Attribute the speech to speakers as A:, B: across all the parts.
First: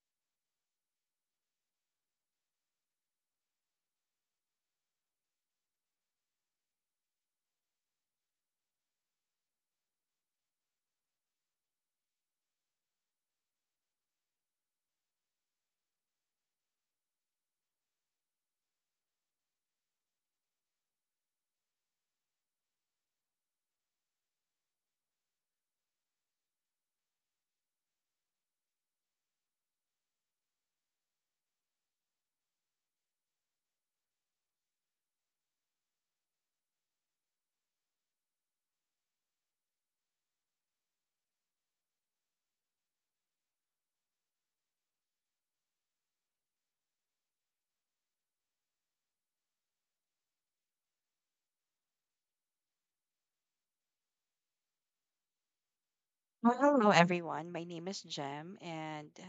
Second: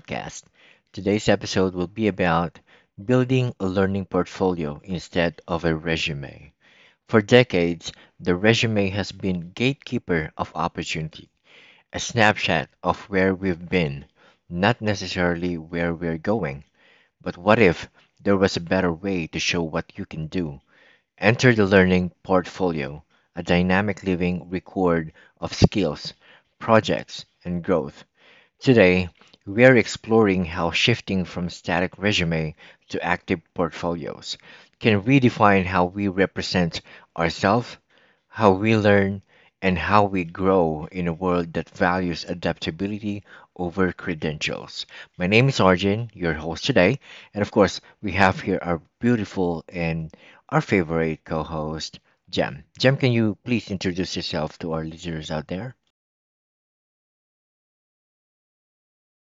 A: podcast. Today's episode will be about building a learning portfolio instead of a resume. For decades, the resume has been gatekeeper of opportunity, a snapshot of where we've been, not necessarily where we're going. But what if there was a better way to show what you can do? Enter the learning portfolio, a dynamic living record of skills, projects, and growth. Today, we are exploring how shifting from static resume to active portfolios can redefine how we represent ourselves, how we learn, and how we grow in a world that values adaptability over credentials. My name is Arjun, your host today, and of course, we have here our beautiful and our favorite co host, Jem. Jem, can you please introduce yourself to our listeners out there?
B: Well, hello everyone. My name is Jem, and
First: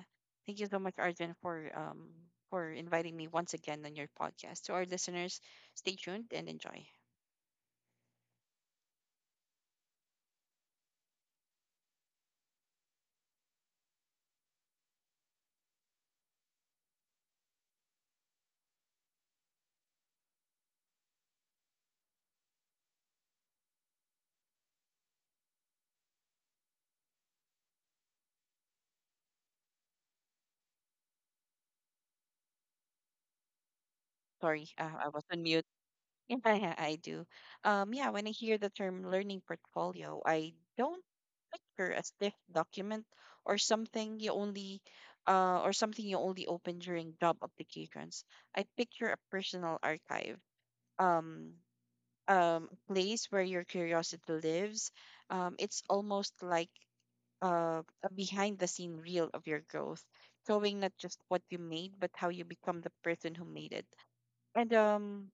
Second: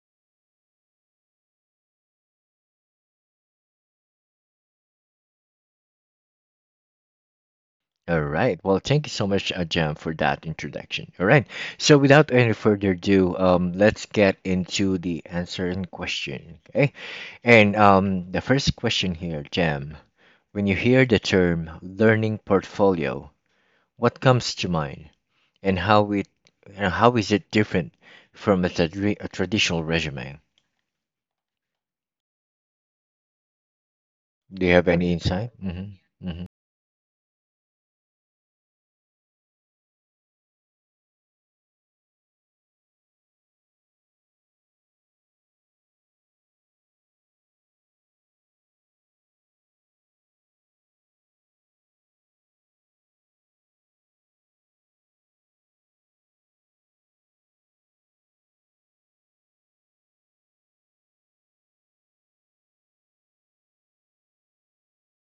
B: thank you so much, Arjun, for inviting me once again on your podcast. To our listeners, stay tuned and enjoy.
A: All right. Well, thank you so much, Jam, for that introduction. All right. So, without any further ado, let's get into the answering question. Okay. And the first question here, Jam, when you hear the term learning portfolio, what comes to mind, and and how is it different from a traditional resume? Do
B: Sorry,
A: you have
B: I
A: any
B: was on
A: insight?
B: mute.
A: Mm-hmm. Mm-hmm.
B: Yeah, yeah, I do. Yeah, when I hear the term learning portfolio, I don't picture a stiff document or something you only open during job applications. I picture a personal archive. Um, place where your curiosity lives, it's almost like a behind the scene reel of your growth, showing not just what you made, but how you become the person who made it. And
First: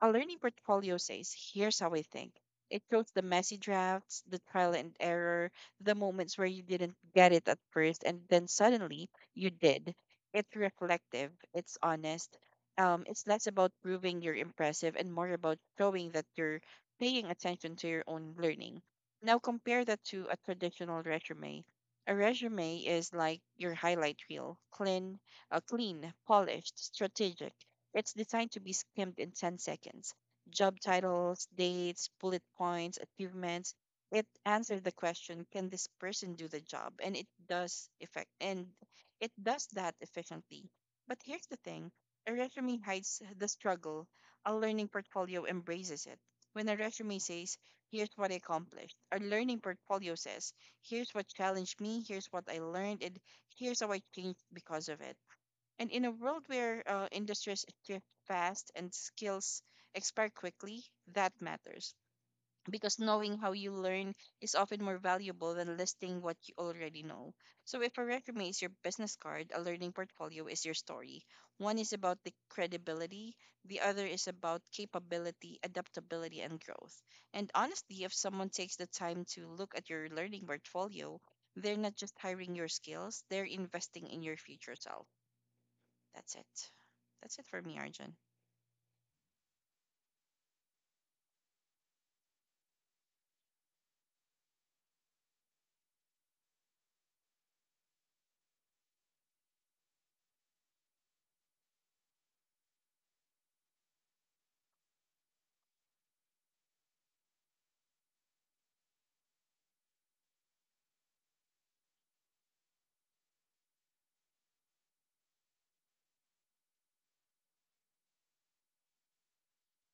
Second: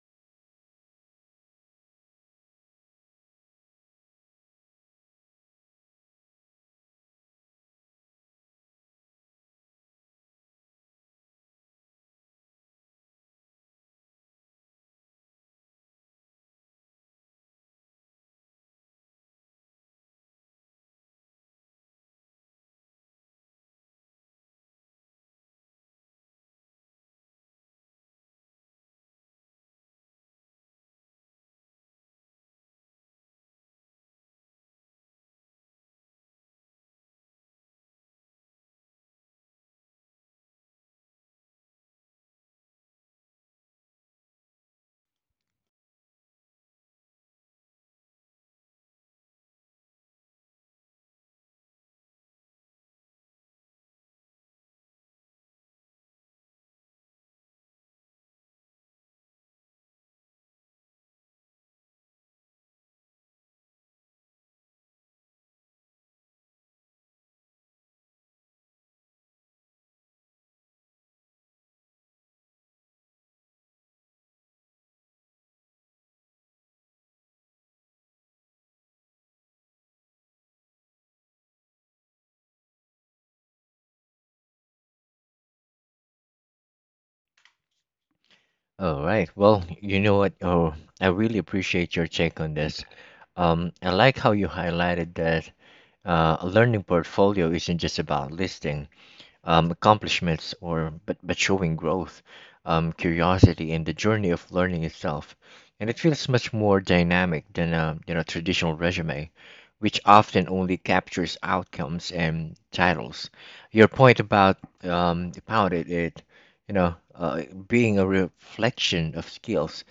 B: a learning portfolio says, here's how I think. It shows the messy drafts, the trial and error, the moments where you didn't get it at first, and then suddenly you did. It's reflective, it's honest. It's less about proving you're impressive and more about showing that you're paying attention to your own learning. Now, compare that to a traditional resume. A resume is like your highlight reel clean, clean, polished, strategic. It's designed to be skimmed in 10 seconds. Job titles, dates, bullet points, achievements. It answers the question, can this person do the job? And it does that efficiently. But here's the thing, a resume hides the struggle. A learning portfolio embraces it. When a resume says, here's what I accomplished, a learning portfolio says, here's what challenged me, here's what I learned, and here's how I changed because of it. And in a world where industries shift fast and skills expire quickly, that matters. Because knowing how you learn is often more valuable than listing what you already know. So, if a resume is your business card, a learning portfolio is your story. One is about the credibility, the other is about capability, adaptability, and growth. And honestly, if someone takes the time to look at your learning portfolio, they're not just hiring your skills, they're investing in your future self. That's it. That's it for me, Arjun.
A: All right. Well, you know what? Oh, I really appreciate your take on this. I like how you highlighted that a learning portfolio isn't just about listing accomplishments, but showing growth, curiosity, and the journey of learning itself. And it feels much more dynamic than a traditional resume, which often only captures outcomes and titles. Your point about it, it you know being a reflection of skills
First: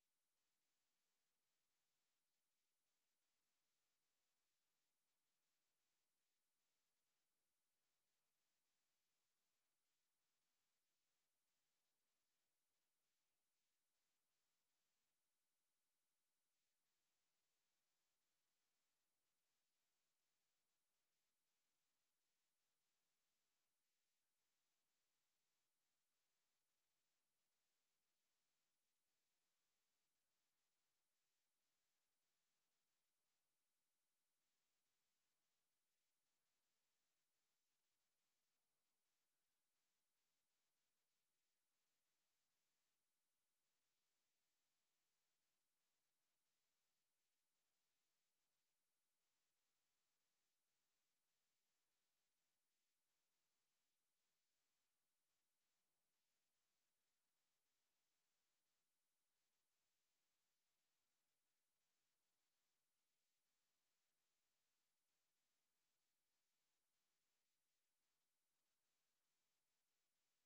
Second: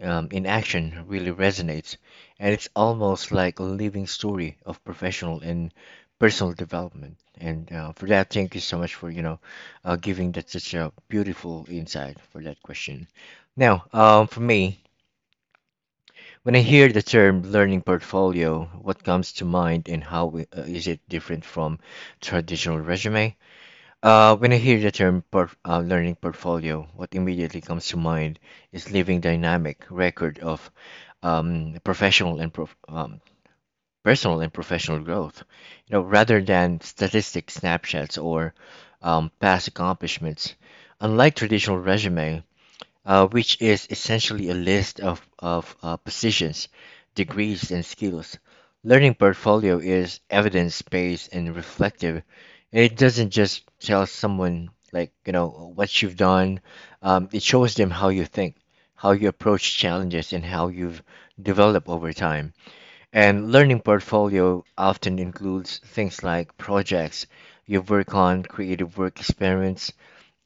A: in action really resonates, and it's almost like a living story of professional and personal development. And for that, thank you so much for giving that such a beautiful insight for that question. Now, for me, when I hear the term learning portfolio, what comes to mind and is it different from traditional resume? When I hear the term learning portfolio, what immediately comes to mind is living dynamic record of um, professional and prof, um, personal and professional growth, you know, rather than statistic snapshots or past accomplishments. Unlike traditional resume, which is essentially a list of positions, degrees, and skills, learning portfolio is evidence-based and reflective. It doesn't just tell someone like what you've done. It shows them how you think, how you approach challenges, and how you've developed over time. And learning portfolio often includes things like projects you work on, creative work experience,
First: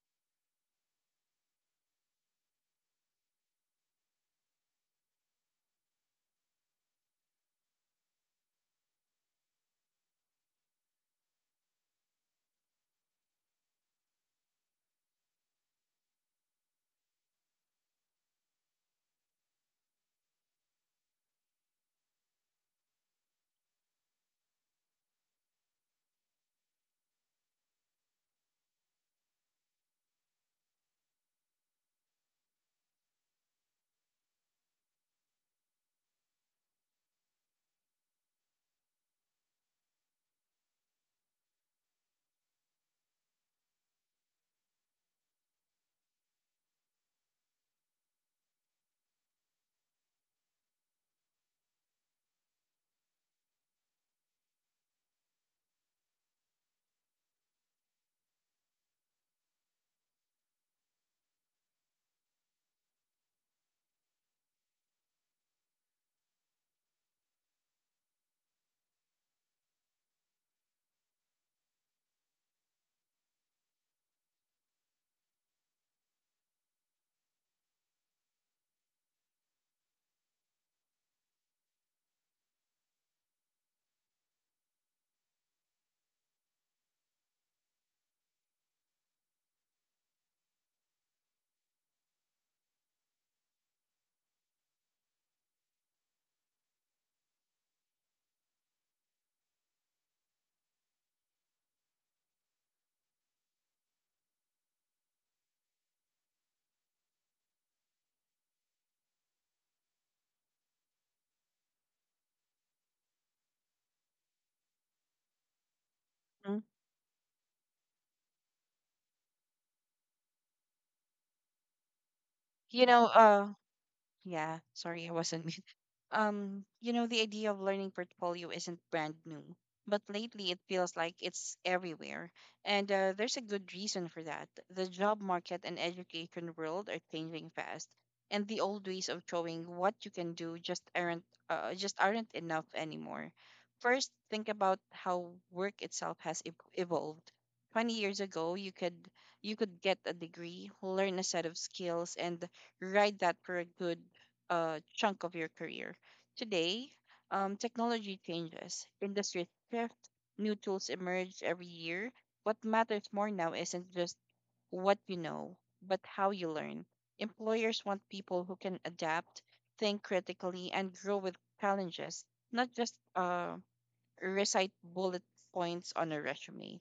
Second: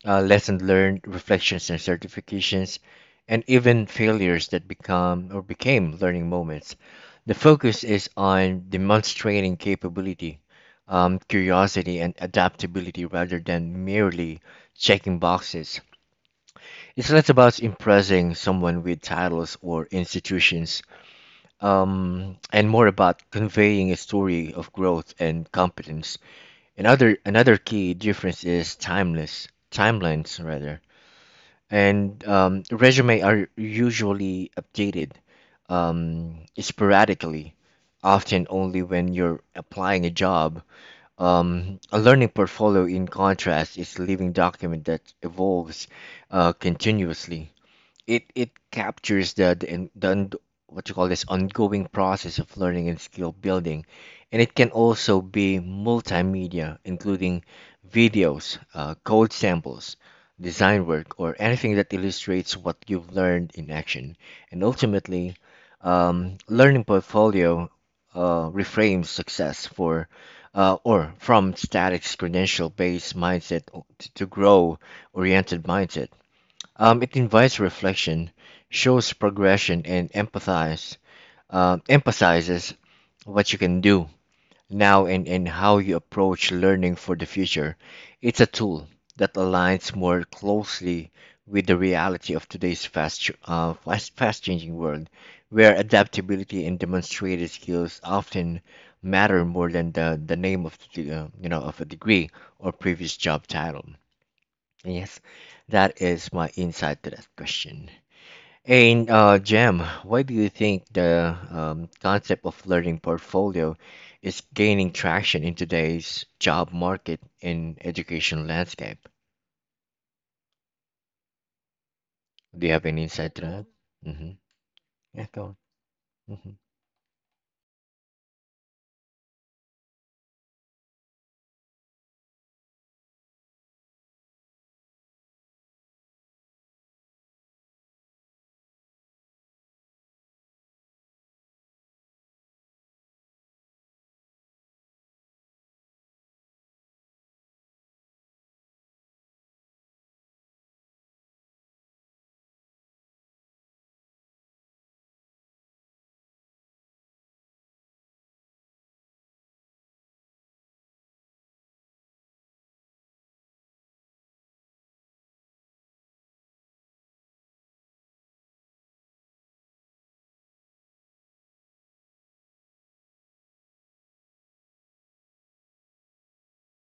A: lessons learned, reflections and certifications, and even failures that become or became learning moments. The focus is on demonstrating capability, curiosity, and adaptability rather than merely checking boxes. It's less about impressing someone with titles or institutions and more about conveying a story of growth and competence. Another key difference is timeless timelines rather, and resume are usually updated sporadically, often only when you're applying a job. A learning portfolio, in contrast, is a living document that evolves continuously. It captures the, in- the und- what you call this ongoing process of learning and skill building, and it can also be multimedia including videos, code samples, design work, or anything that illustrates what you've learned in action. And ultimately, learning portfolio reframes success for or from static credential based mindset to grow oriented mindset. It invites reflection, shows progression, and emphasizes what you can do now, and how you approach learning for the future. It's a tool that aligns more closely with the reality of today's fast changing world, where adaptability and demonstrated skills often matter more than the name of the, of a degree or previous job title. Yes, that is my insight to that question. And Jem, why do you think the concept of learning portfolio is gaining traction in today's
B: Mm.
A: job market and education landscape? Do you have
B: You
A: any
B: know,
A: insight to
B: uh,
A: that? Mm-hmm.
B: yeah, sorry, I
A: Yeah, go
B: wasn't
A: on. Hmm.
B: you know, the idea of learning portfolio isn't brand new, but lately it feels like it's everywhere. And there's a good reason for that. The job market and education world are changing fast, and the old ways of showing what you can do just aren't enough anymore. First, think about how work itself has evolved. 20 years ago, you could get a degree, learn a set of skills, and ride that for a good chunk of your career. Today, technology changes, industries shift, new tools emerge every year. What matters more now isn't just what you know, but how you learn. Employers want people who can adapt, think critically, and grow with challenges, not just recite bullet points on a resume.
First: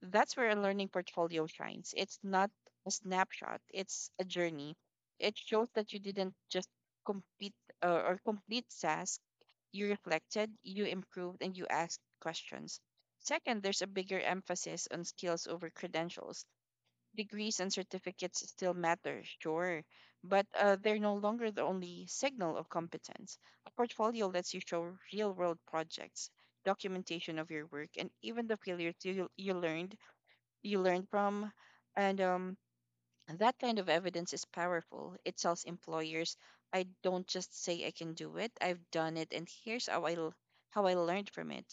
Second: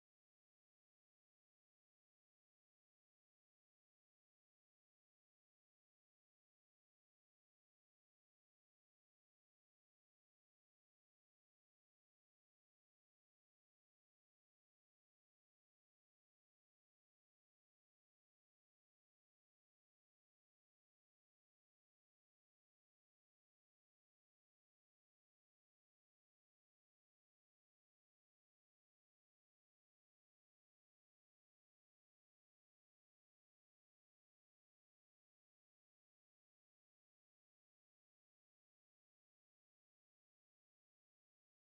B: That's where a learning portfolio shines. It's not a snapshot, it's a journey. It shows that you didn't just complete complete task. You reflected, you improved, and you asked questions. Second, there's a bigger emphasis on skills over credentials. Degrees and certificates still matter, sure, but they're no longer the only signal of competence. A portfolio lets you show real world projects, documentation of your work, and even the failures you learn from and um and that kind of evidence is powerful. It tells employers, I don't just say I can do it, I've done it, and here's how I learned from it.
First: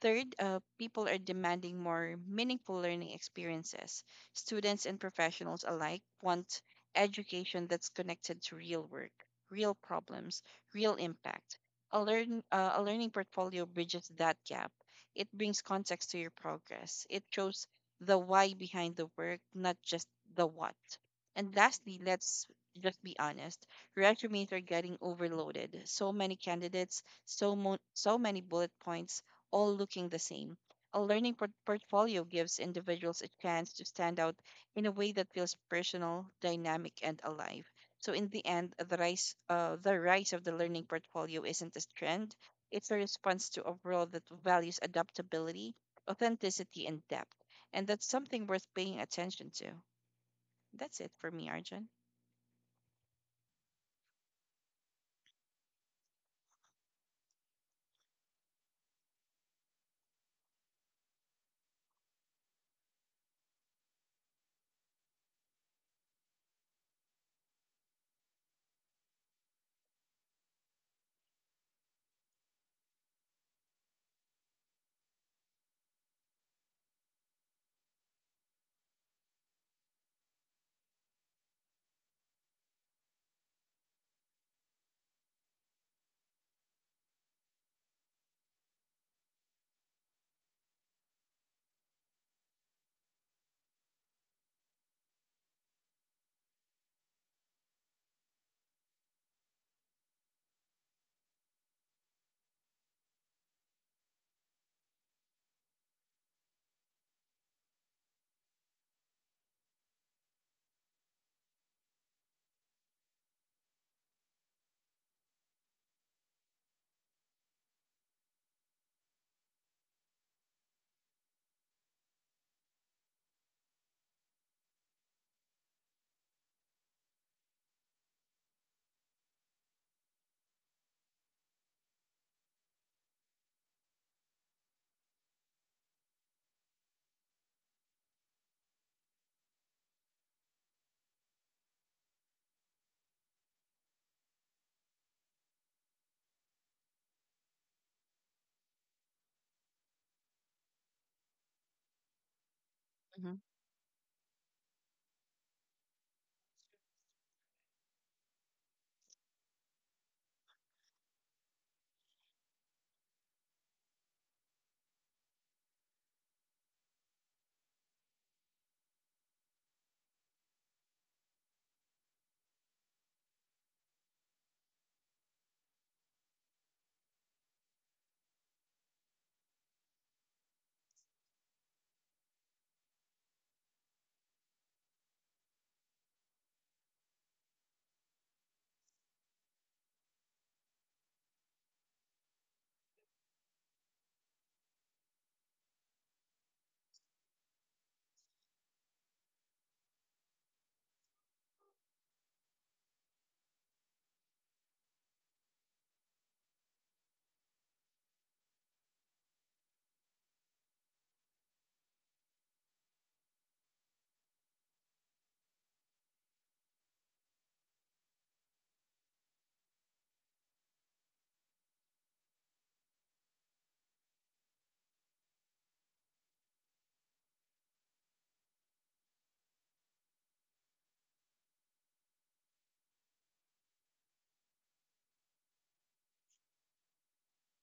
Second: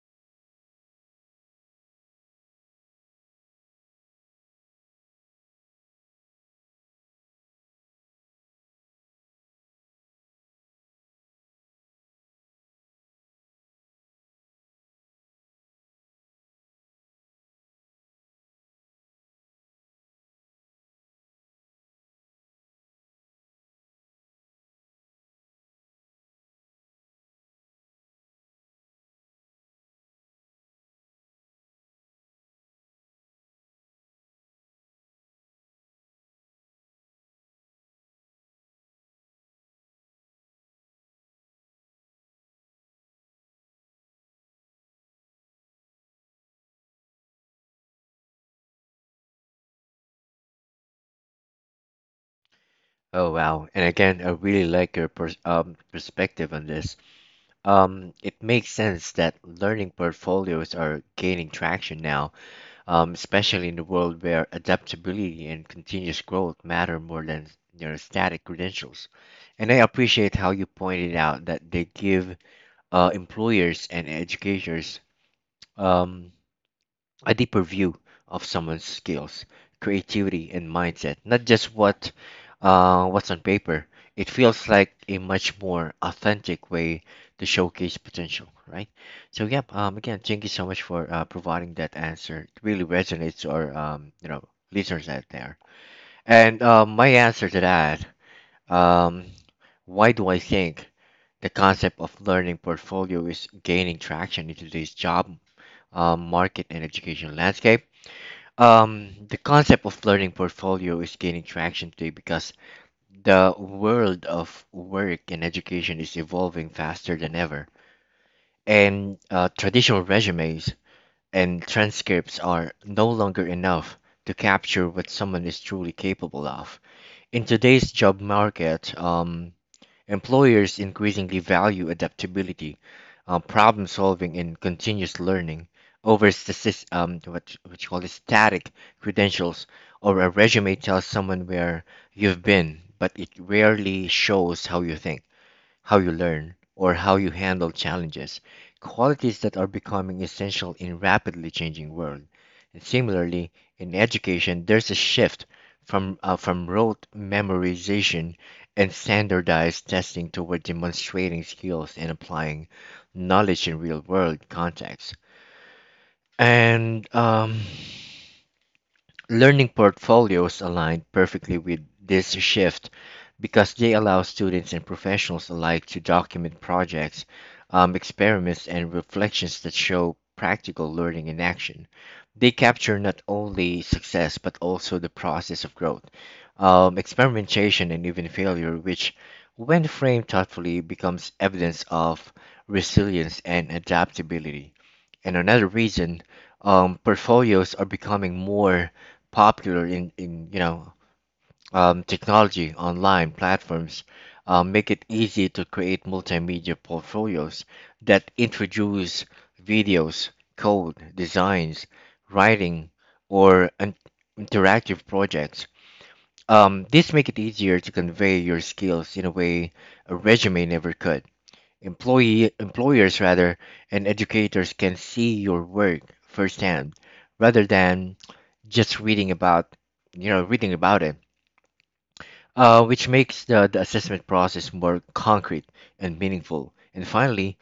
B: Third, people are demanding more meaningful learning experiences. Students and professionals alike want education that's connected to real work, real problems, real impact. A learning portfolio bridges that gap. It brings context to your progress. It shows the why behind the work, not just the what. And lastly, let's just be honest, resumes are getting overloaded. So many candidates, so many bullet points, all looking the same. A portfolio gives individuals a chance to stand out in a way that feels personal, dynamic, and alive. So in the end, the rise of the learning portfolio isn't a trend; it's a response to a world that values adaptability, authenticity, and depth. And that's something worth paying attention to. That's it for me, Arjun.
A: Oh, wow. And again, I really like your perspective on this. It makes sense that learning portfolios are gaining traction now, especially in the world where adaptability and continuous growth matter more than you static credentials. And I appreciate how you pointed out that they give employers and educators um, a deeper view of someone's skills, creativity, and mindset, not just what's on paper. It feels like a much more authentic way to showcase potential, right? So, yep. Again, thank you so much for providing that answer. It really resonates to our listeners out there. And my answer to that, um, why do I think the concept of learning portfolio is gaining traction in today's job market and education landscape? The concept of learning portfolio is gaining traction today because the world of work and education is evolving faster than ever. And traditional resumes and transcripts are no longer enough to capture what someone is truly capable of. In today's job market, employers increasingly value adaptability, problem solving, and continuous learning over statis- what you call it, static credentials, or a resume tells someone where you've been, but it rarely shows how you think, how you learn, or how you handle challenges, qualities that are becoming essential in rapidly changing world. And
B: Mhm,
A: similarly, in education, there's a shift from rote memorization and standardized testing toward demonstrating skills and applying knowledge in real world contexts. And learning portfolios align perfectly with this shift because they allow students and professionals alike to document projects, experiments, and reflections that show practical learning in action. They capture not only success but also the process of growth, experimentation, and even failure, which, when framed thoughtfully, becomes evidence of resilience and adaptability. And another reason portfolios are becoming more popular in technology online platforms make it easy to create multimedia portfolios that introduce videos, code, designs, writing, or an interactive projects. This make it easier to convey your skills in a way a resume never could. Employee Employers rather and educators can see your work firsthand rather than just reading about reading about it, which makes the assessment process more concrete and meaningful. And finally,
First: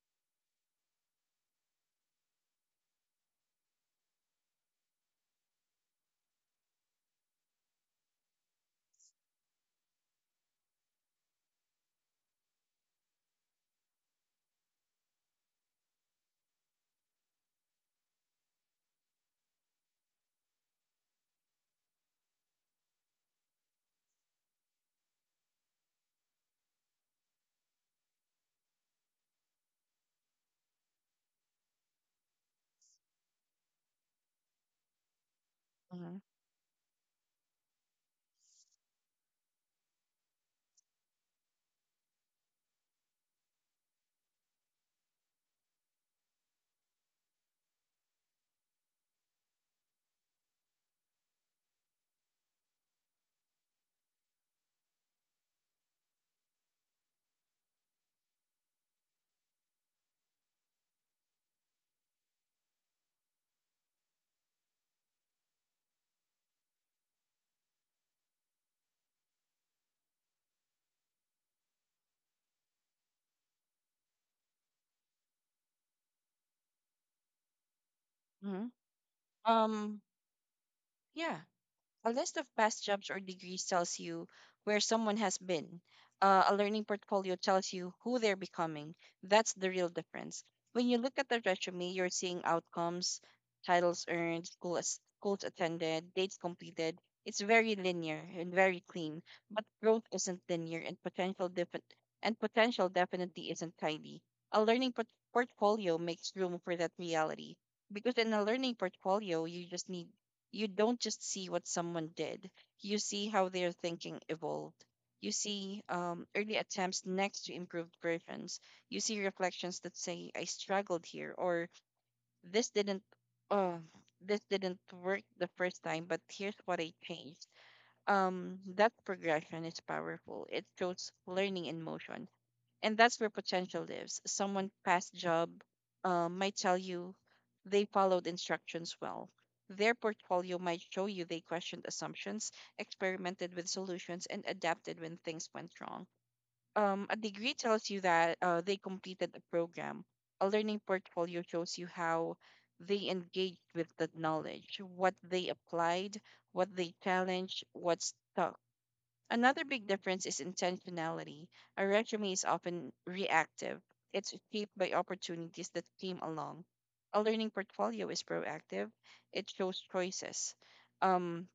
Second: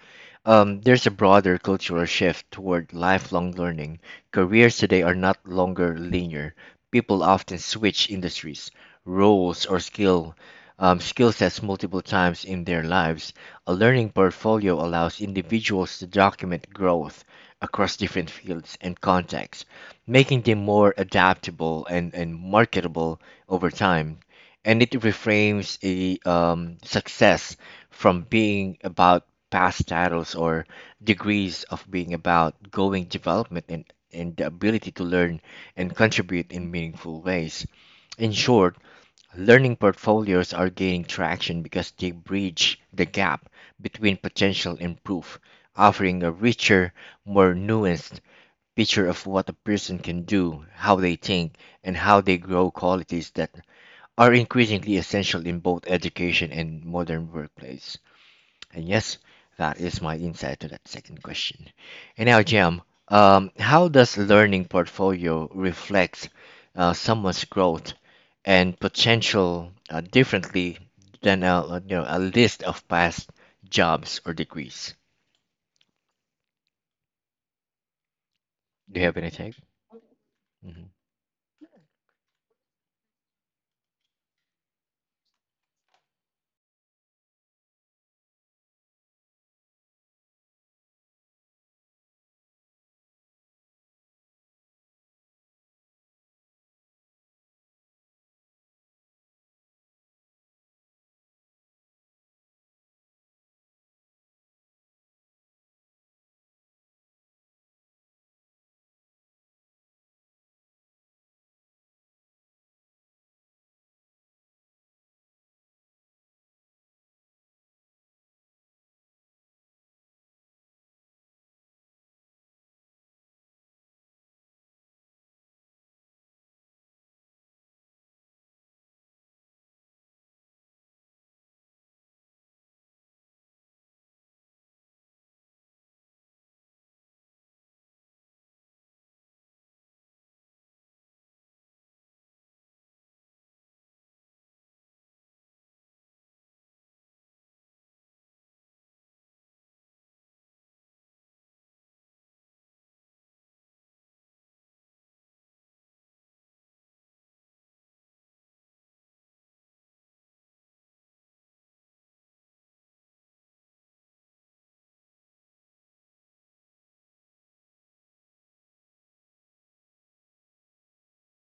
A: there's a broader cultural shift toward lifelong learning. Careers today are not longer linear. People often switch industries, roles, or skill sets multiple times in their lives. A learning portfolio allows individuals to document growth across different fields and contexts, making them more adaptable and, marketable over time, and it reframes a success from being about past titles or degrees of being about going development and, the ability to learn and
B: mhm,
A: contribute in meaningful ways. In short, learning portfolios are gaining traction because they bridge the gap between potential and proof, offering a richer, more nuanced picture of what a person can do, how they think, and how they grow, qualities that are increasingly essential in both education and modern workplace. And yes, that is my insight to that second question. And now, Jim, how does learning portfolio reflect someone's growth and potential differently than a, you know a list of past jobs or degrees?
B: mhm.
A: Do you have anything?
B: Um, yeah, a list of past jobs or degrees tells you where someone has been. A learning portfolio tells you who they're becoming. That's the real difference. When you look at the resume, you're seeing outcomes, titles earned, schools attended, dates completed. It's very linear and very clean, but growth isn't linear and potential definitely isn't tidy. A portfolio makes room for that reality because in a learning portfolio, you don't just see what someone did, you see how their thinking evolved. You see early attempts next to improved versions. You see reflections that say, I struggled here, or this didn't. Uh, this didn't work the first time, but here's what I changed. That progression is powerful. It shows learning in motion. And that's where potential lives. Someone past job might tell you they followed instructions well. Their portfolio might show you they questioned assumptions, experimented with solutions, and adapted when things went wrong. A degree tells you that they completed a program. A learning portfolio shows you how they engaged with the knowledge, what they applied, what they challenged, what stuck. Another big difference is intentionality. A resume is often reactive, it's shaped by opportunities that came along. A learning portfolio is proactive, it shows choices. Um,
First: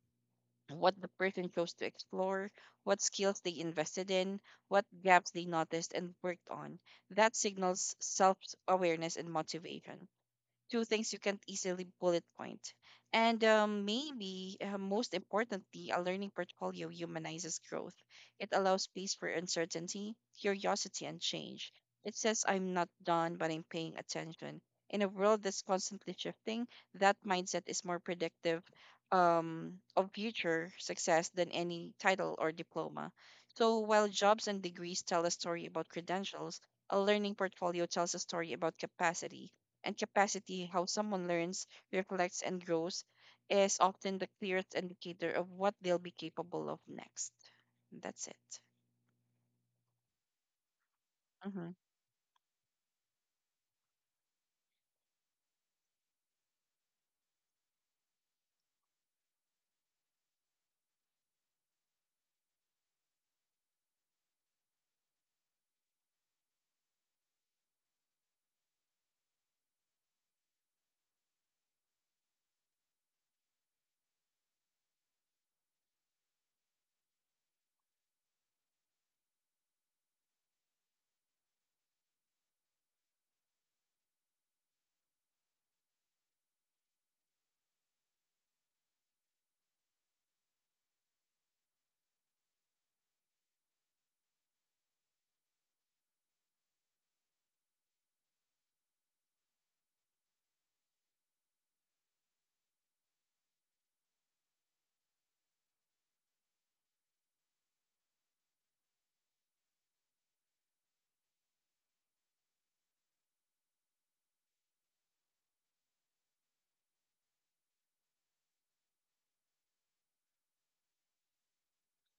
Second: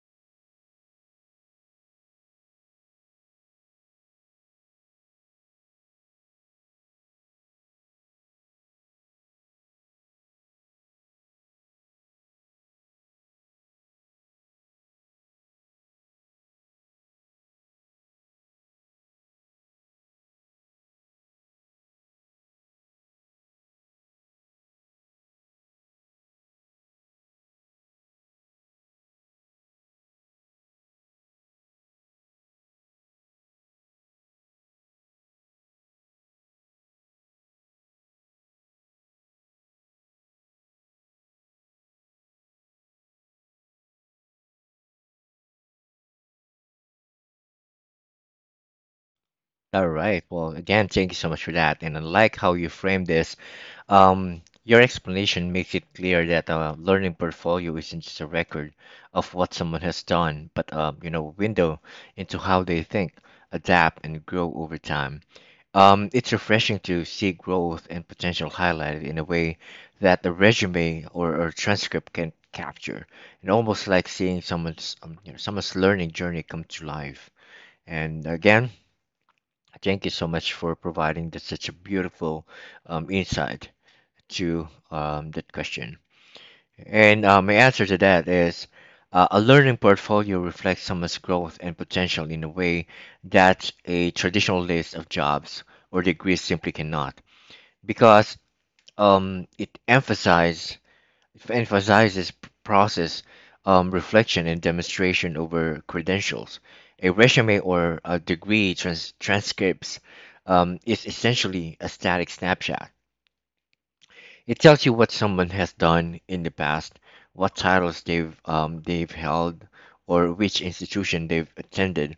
B: what the person chose to explore, what skills they invested in, what gaps they noticed and worked on. That signals self awareness and motivation two things you can't easily bullet point. And maybe most importantly, a learning portfolio humanizes growth. It allows space for uncertainty, curiosity, and change. It says, I'm not done, but I'm paying attention. In a world that's constantly shifting, that mindset is more predictive of future success than any title or diploma. So while jobs and degrees tell a story about credentials, a learning portfolio tells a story about capacity and capacity, how someone learns, reflects, and grows, is often the clearest indicator of what they'll be capable of next. That's it.
A: All right. Well, again, thank you so much for
B: Mm-hmm.
A: that. And I like how you frame this. Your explanation makes it clear that a learning portfolio isn't just a record of what someone has done, but window into how they think, adapt, and grow over time. It's refreshing to see growth and potential highlighted in a way that the resume or transcript can capture, and almost like seeing someone's learning journey come to life. And again, thank you so much for providing that such a beautiful insight to that question. And my answer to that is a learning portfolio reflects someone's growth and potential in a way that a traditional list of jobs or degrees simply cannot, because um, it emphasizes it emphasizes process, reflection, and demonstration over credentials. A resume or a degree transcripts is essentially a static snapshot. It tells you what someone has done in the past, what titles they've held, or which institution they've attended.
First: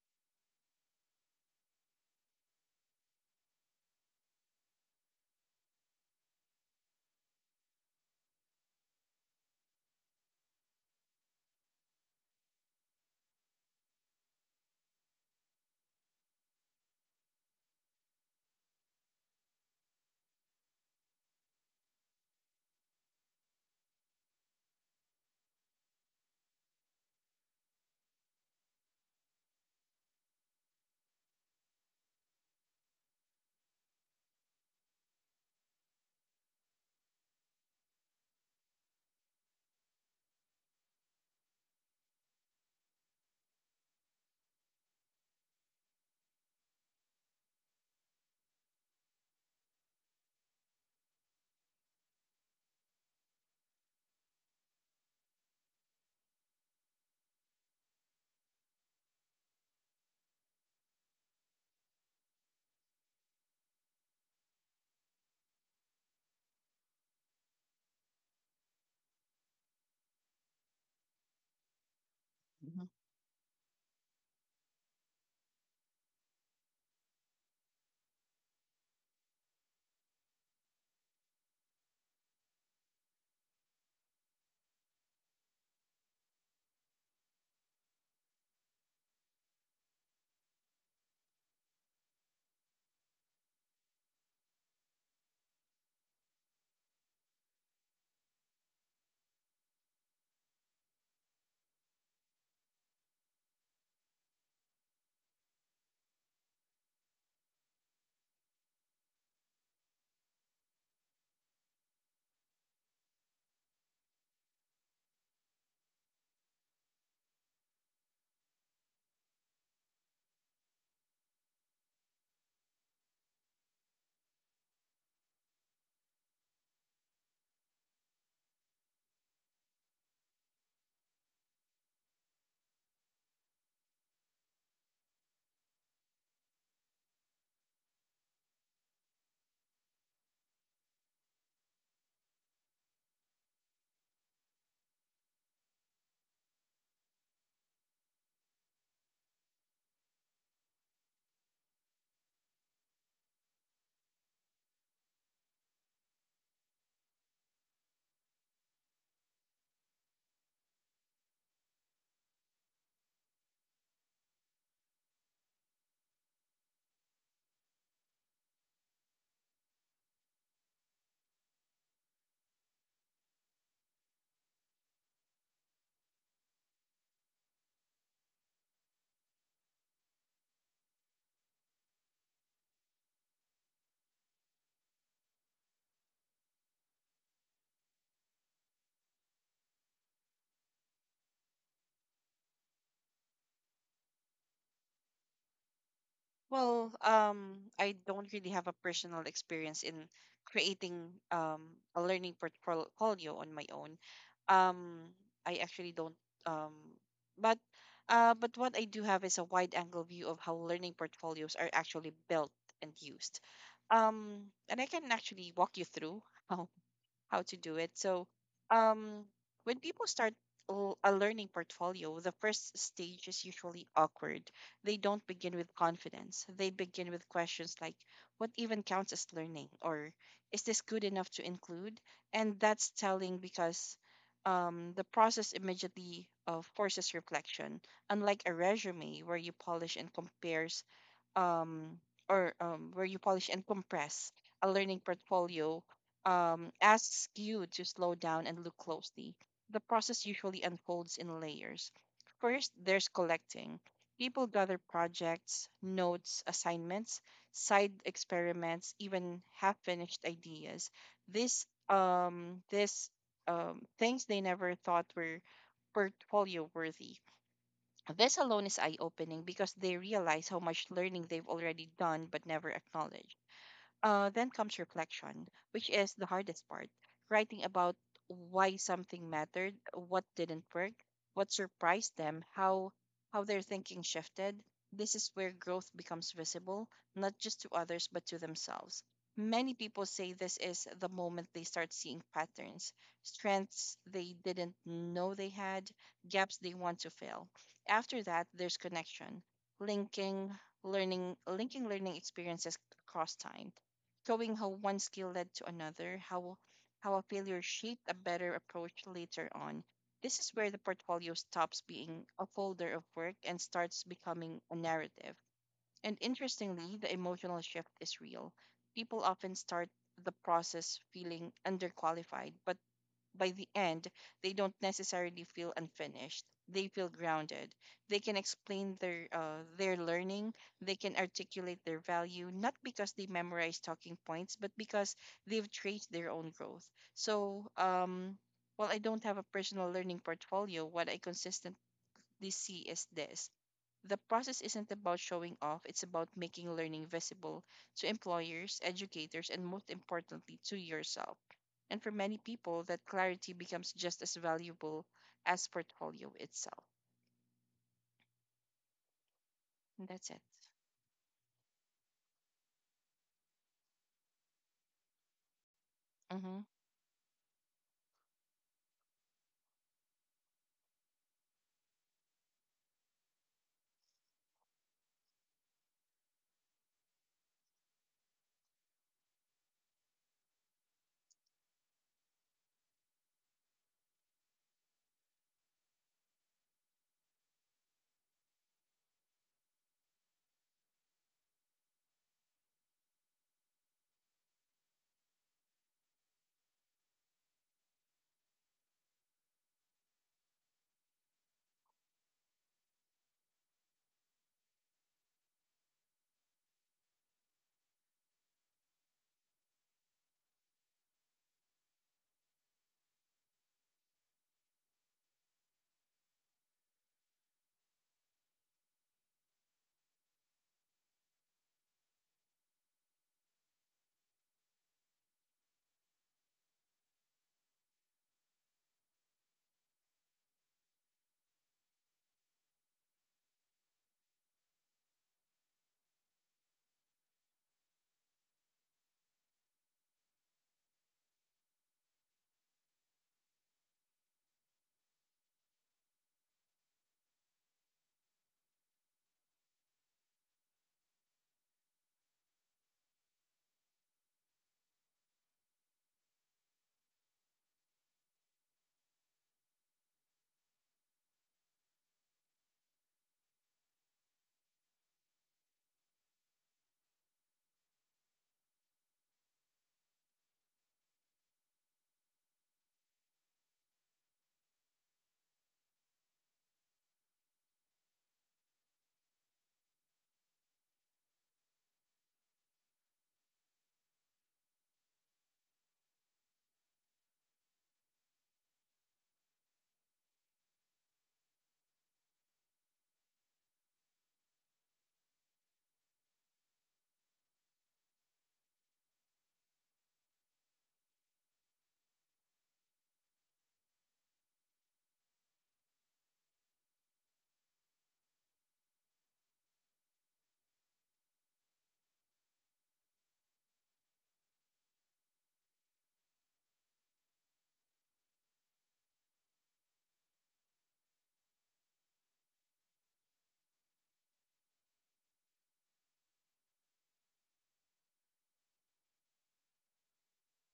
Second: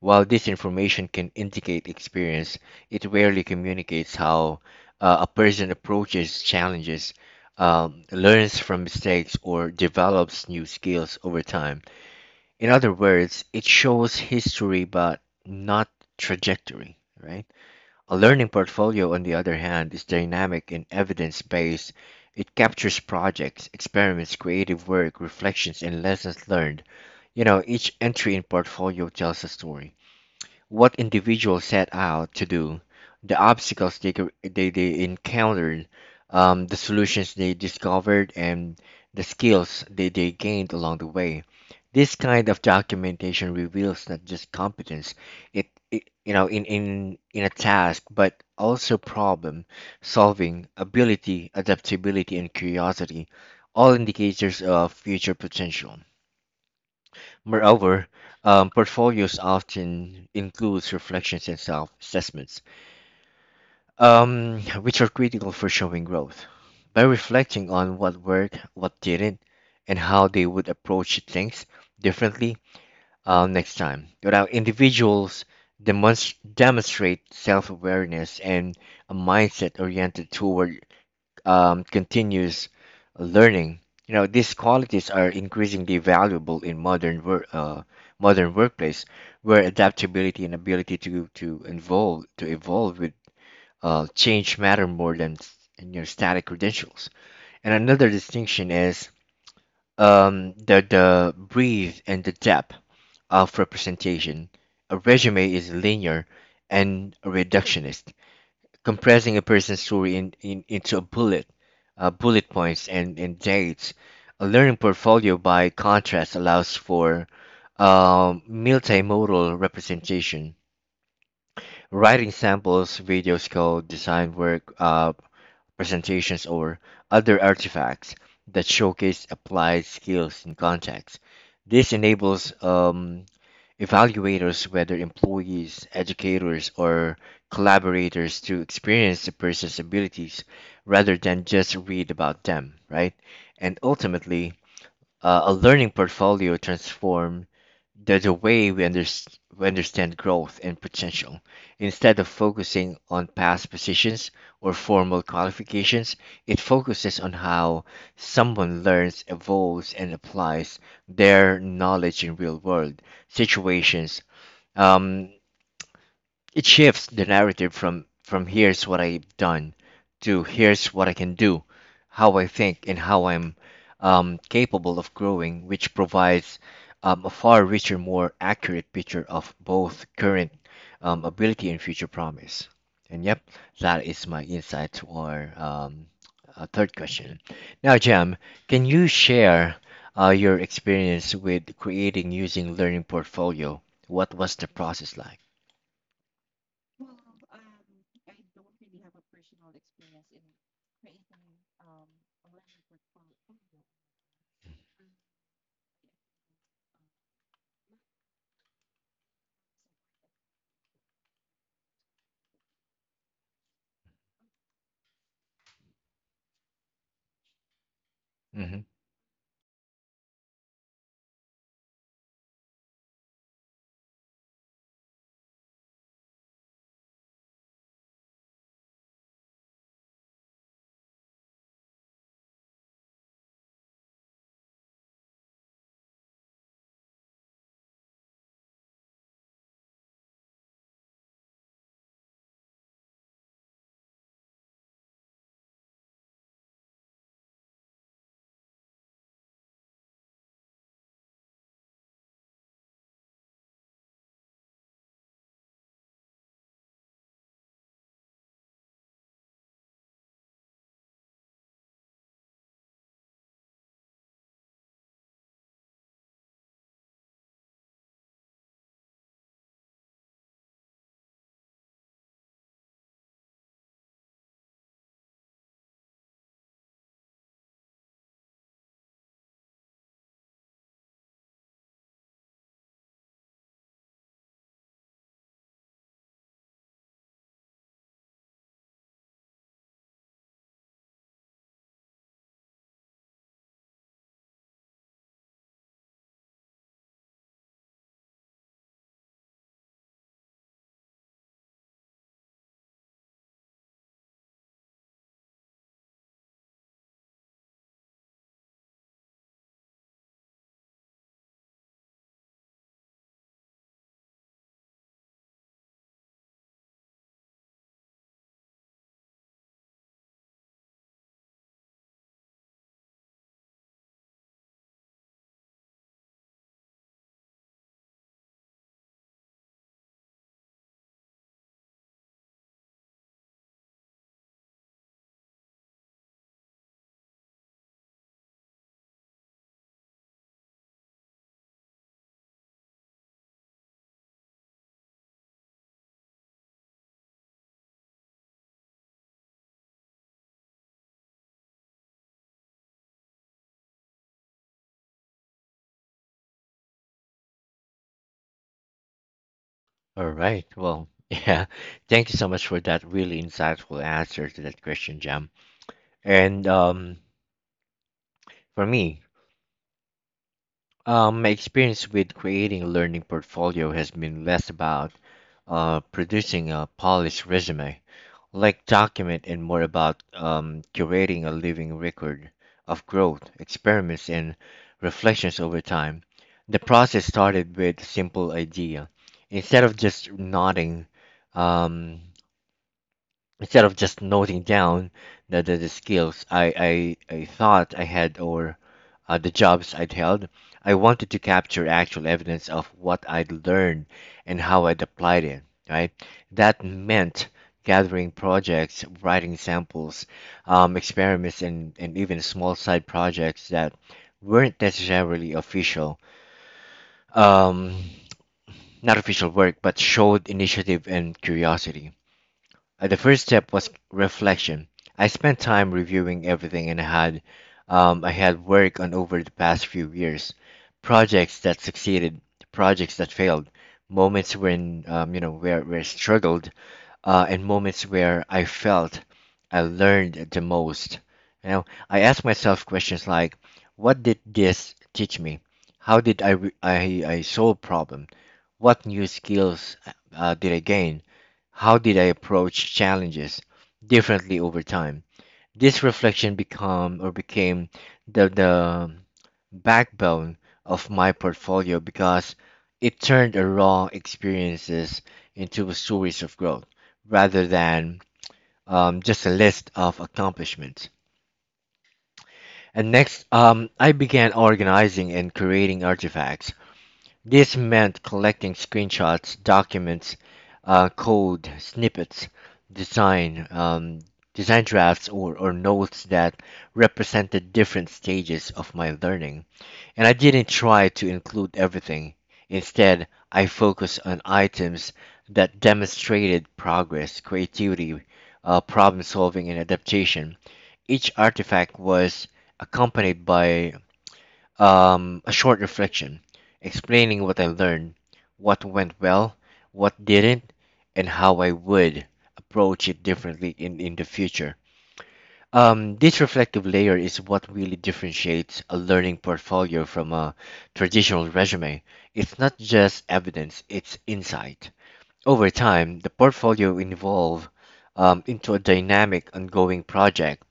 A: While this information can indicate experience, it rarely communicates how a person approaches challenges, learns from mistakes, or develops new skills over time. In other words, it shows history but not trajectory, right? A learning portfolio, on the other hand, is dynamic and evidence based. It captures projects, experiments, creative work, reflections, and lessons learned. Each entry in portfolio tells a story what individuals set out to do, the obstacles they encountered, the solutions they discovered, and the skills they gained along the way. This kind of documentation reveals not just competence, it you know, in a task, but also problem solving, ability, adaptability, and curiosity, all indicators of future potential. Moreover, portfolios often includes reflections and self-assessments, which are critical for showing growth. By reflecting on what worked, what didn't, and how they would approach things differently next time, without individuals demonstrate self-awareness and a mindset oriented toward continuous learning. These qualities are increasingly valuable in modern workplace, where adaptability and ability to evolve with change matter more than static credentials. And another distinction is the breadth and the depth of representation. A resume is linear and reductionist, compressing a person's story into a bullet points and dates. A learning portfolio, by contrast, allows for multimodal representation. Writing samples, videos, code, design work, presentations, or other artifacts that showcase applied skills in context. This enables evaluators, whether employees, educators, or collaborators, to experience a person's abilities rather than just read about them, right? And ultimately, a learning portfolio transforms the way we understand growth and potential. Instead of focusing on past positions or formal qualifications, it focuses on how someone learns, evolves, and applies their knowledge in real world situations. um, it shifts the narrative from here's what I've done to here's what I can do, how I think, and how I'm capable of growing, which provides a far richer, more accurate picture of both current ability and future promise. And yep, that is my insight to our third question. Now, Jam, can you share your experience with creating using Learning Portfolio? What was the process like?
B: Well, I don't really have a personal experience in creating a learning portfolio on my own. Um, I actually don't. Um, but but what I do have is a wide angle view of how learning portfolios are actually built and used. And I can actually walk you through how how to do it. So,
A: Mhm.
B: um, when people start a learning portfolio, the first stage is usually awkward. They don't begin with confidence. They begin with questions like, what even counts as learning? Or is this good enough to include? And that's telling because the process immediately forces reflection, unlike a resume where you polish and um, compress a learning portfolio asks you to slow down and look closely. The process usually unfolds in layers. First, there's collecting. People gather projects, notes, assignments, side experiments, even half finished ideas. This this things they never thought were portfolio worthy this alone is eye opening because they realize how much learning they've already done but never acknowledged. Then comes reflection, which is the hardest part writing about why something mattered, what didn't work, what surprised them, how their thinking shifted. This is where growth becomes visible, not just to others, but to themselves. Many people say this is the moment they start seeing patterns, strengths they didn't know they had, gaps they want to fill. After that, there's connection, linking linking learning experiences across time showing how one skill led to another, how a failure shaped a better approach later on. This is where the portfolio stops being a folder of work and starts becoming a narrative. And interestingly, the emotional shift is real. People often start the process feeling underqualified, but by the end, they don't necessarily feel unfinished. They feel grounded. They can explain their learning. They can articulate their value, not because they memorize talking points, but because they've traced their own growth. So, while I don't have a personal learning portfolio, what I consistently see is this the process isn't about showing off, it's about making learning visible to employers, educators, and most importantly, to yourself. And for many people, that clarity becomes just as valuable as portfolio itself. And
A: All
B: that's it.
A: right. Well, yeah. Thank you so much for that really insightful answer to that question, Jam.
B: Mm-hmm.
A: And for me, my experience with creating a learning portfolio has been less about producing a polished resume, like document, and more about curating a living record of growth, experiments, and reflections over time. The process started with a simple idea. Instead of just nodding, um, Instead of just noting down the skills I thought I had or the jobs I'd held, I wanted to capture actual evidence of what I'd learned and how I'd applied it, right? That meant gathering projects, writing samples, experiments, and even small side projects that weren't necessarily official, um, not official work, but showed initiative and curiosity. The first step was reflection. I spent time reviewing everything and had I had worked on over the past few years, projects that succeeded, projects that failed, moments when where I struggled, and moments where I felt I learned the most. You know, I asked myself questions like, "What did this teach me? How did I solve problems? What new skills did I gain? How did I approach challenges differently over time?" This reflection become or became the backbone of my portfolio because it turned a raw experiences into a series of growth rather than just a list of accomplishments. And next, I began organizing and creating artifacts. This meant collecting screenshots, documents, code snippets, design, um, design drafts, or notes that represented different stages of my learning. And I didn't try to include everything. Instead, I focused on items that demonstrated progress, creativity, problem solving, and adaptation. Each artifact was accompanied by a short reflection, explaining what I learned, what went well, what didn't, and how I would approach it differently in the future. This reflective layer is what really differentiates a learning portfolio from a traditional resume. It's not just evidence, it's insight. Over time, the portfolio evolves into a dynamic, ongoing project.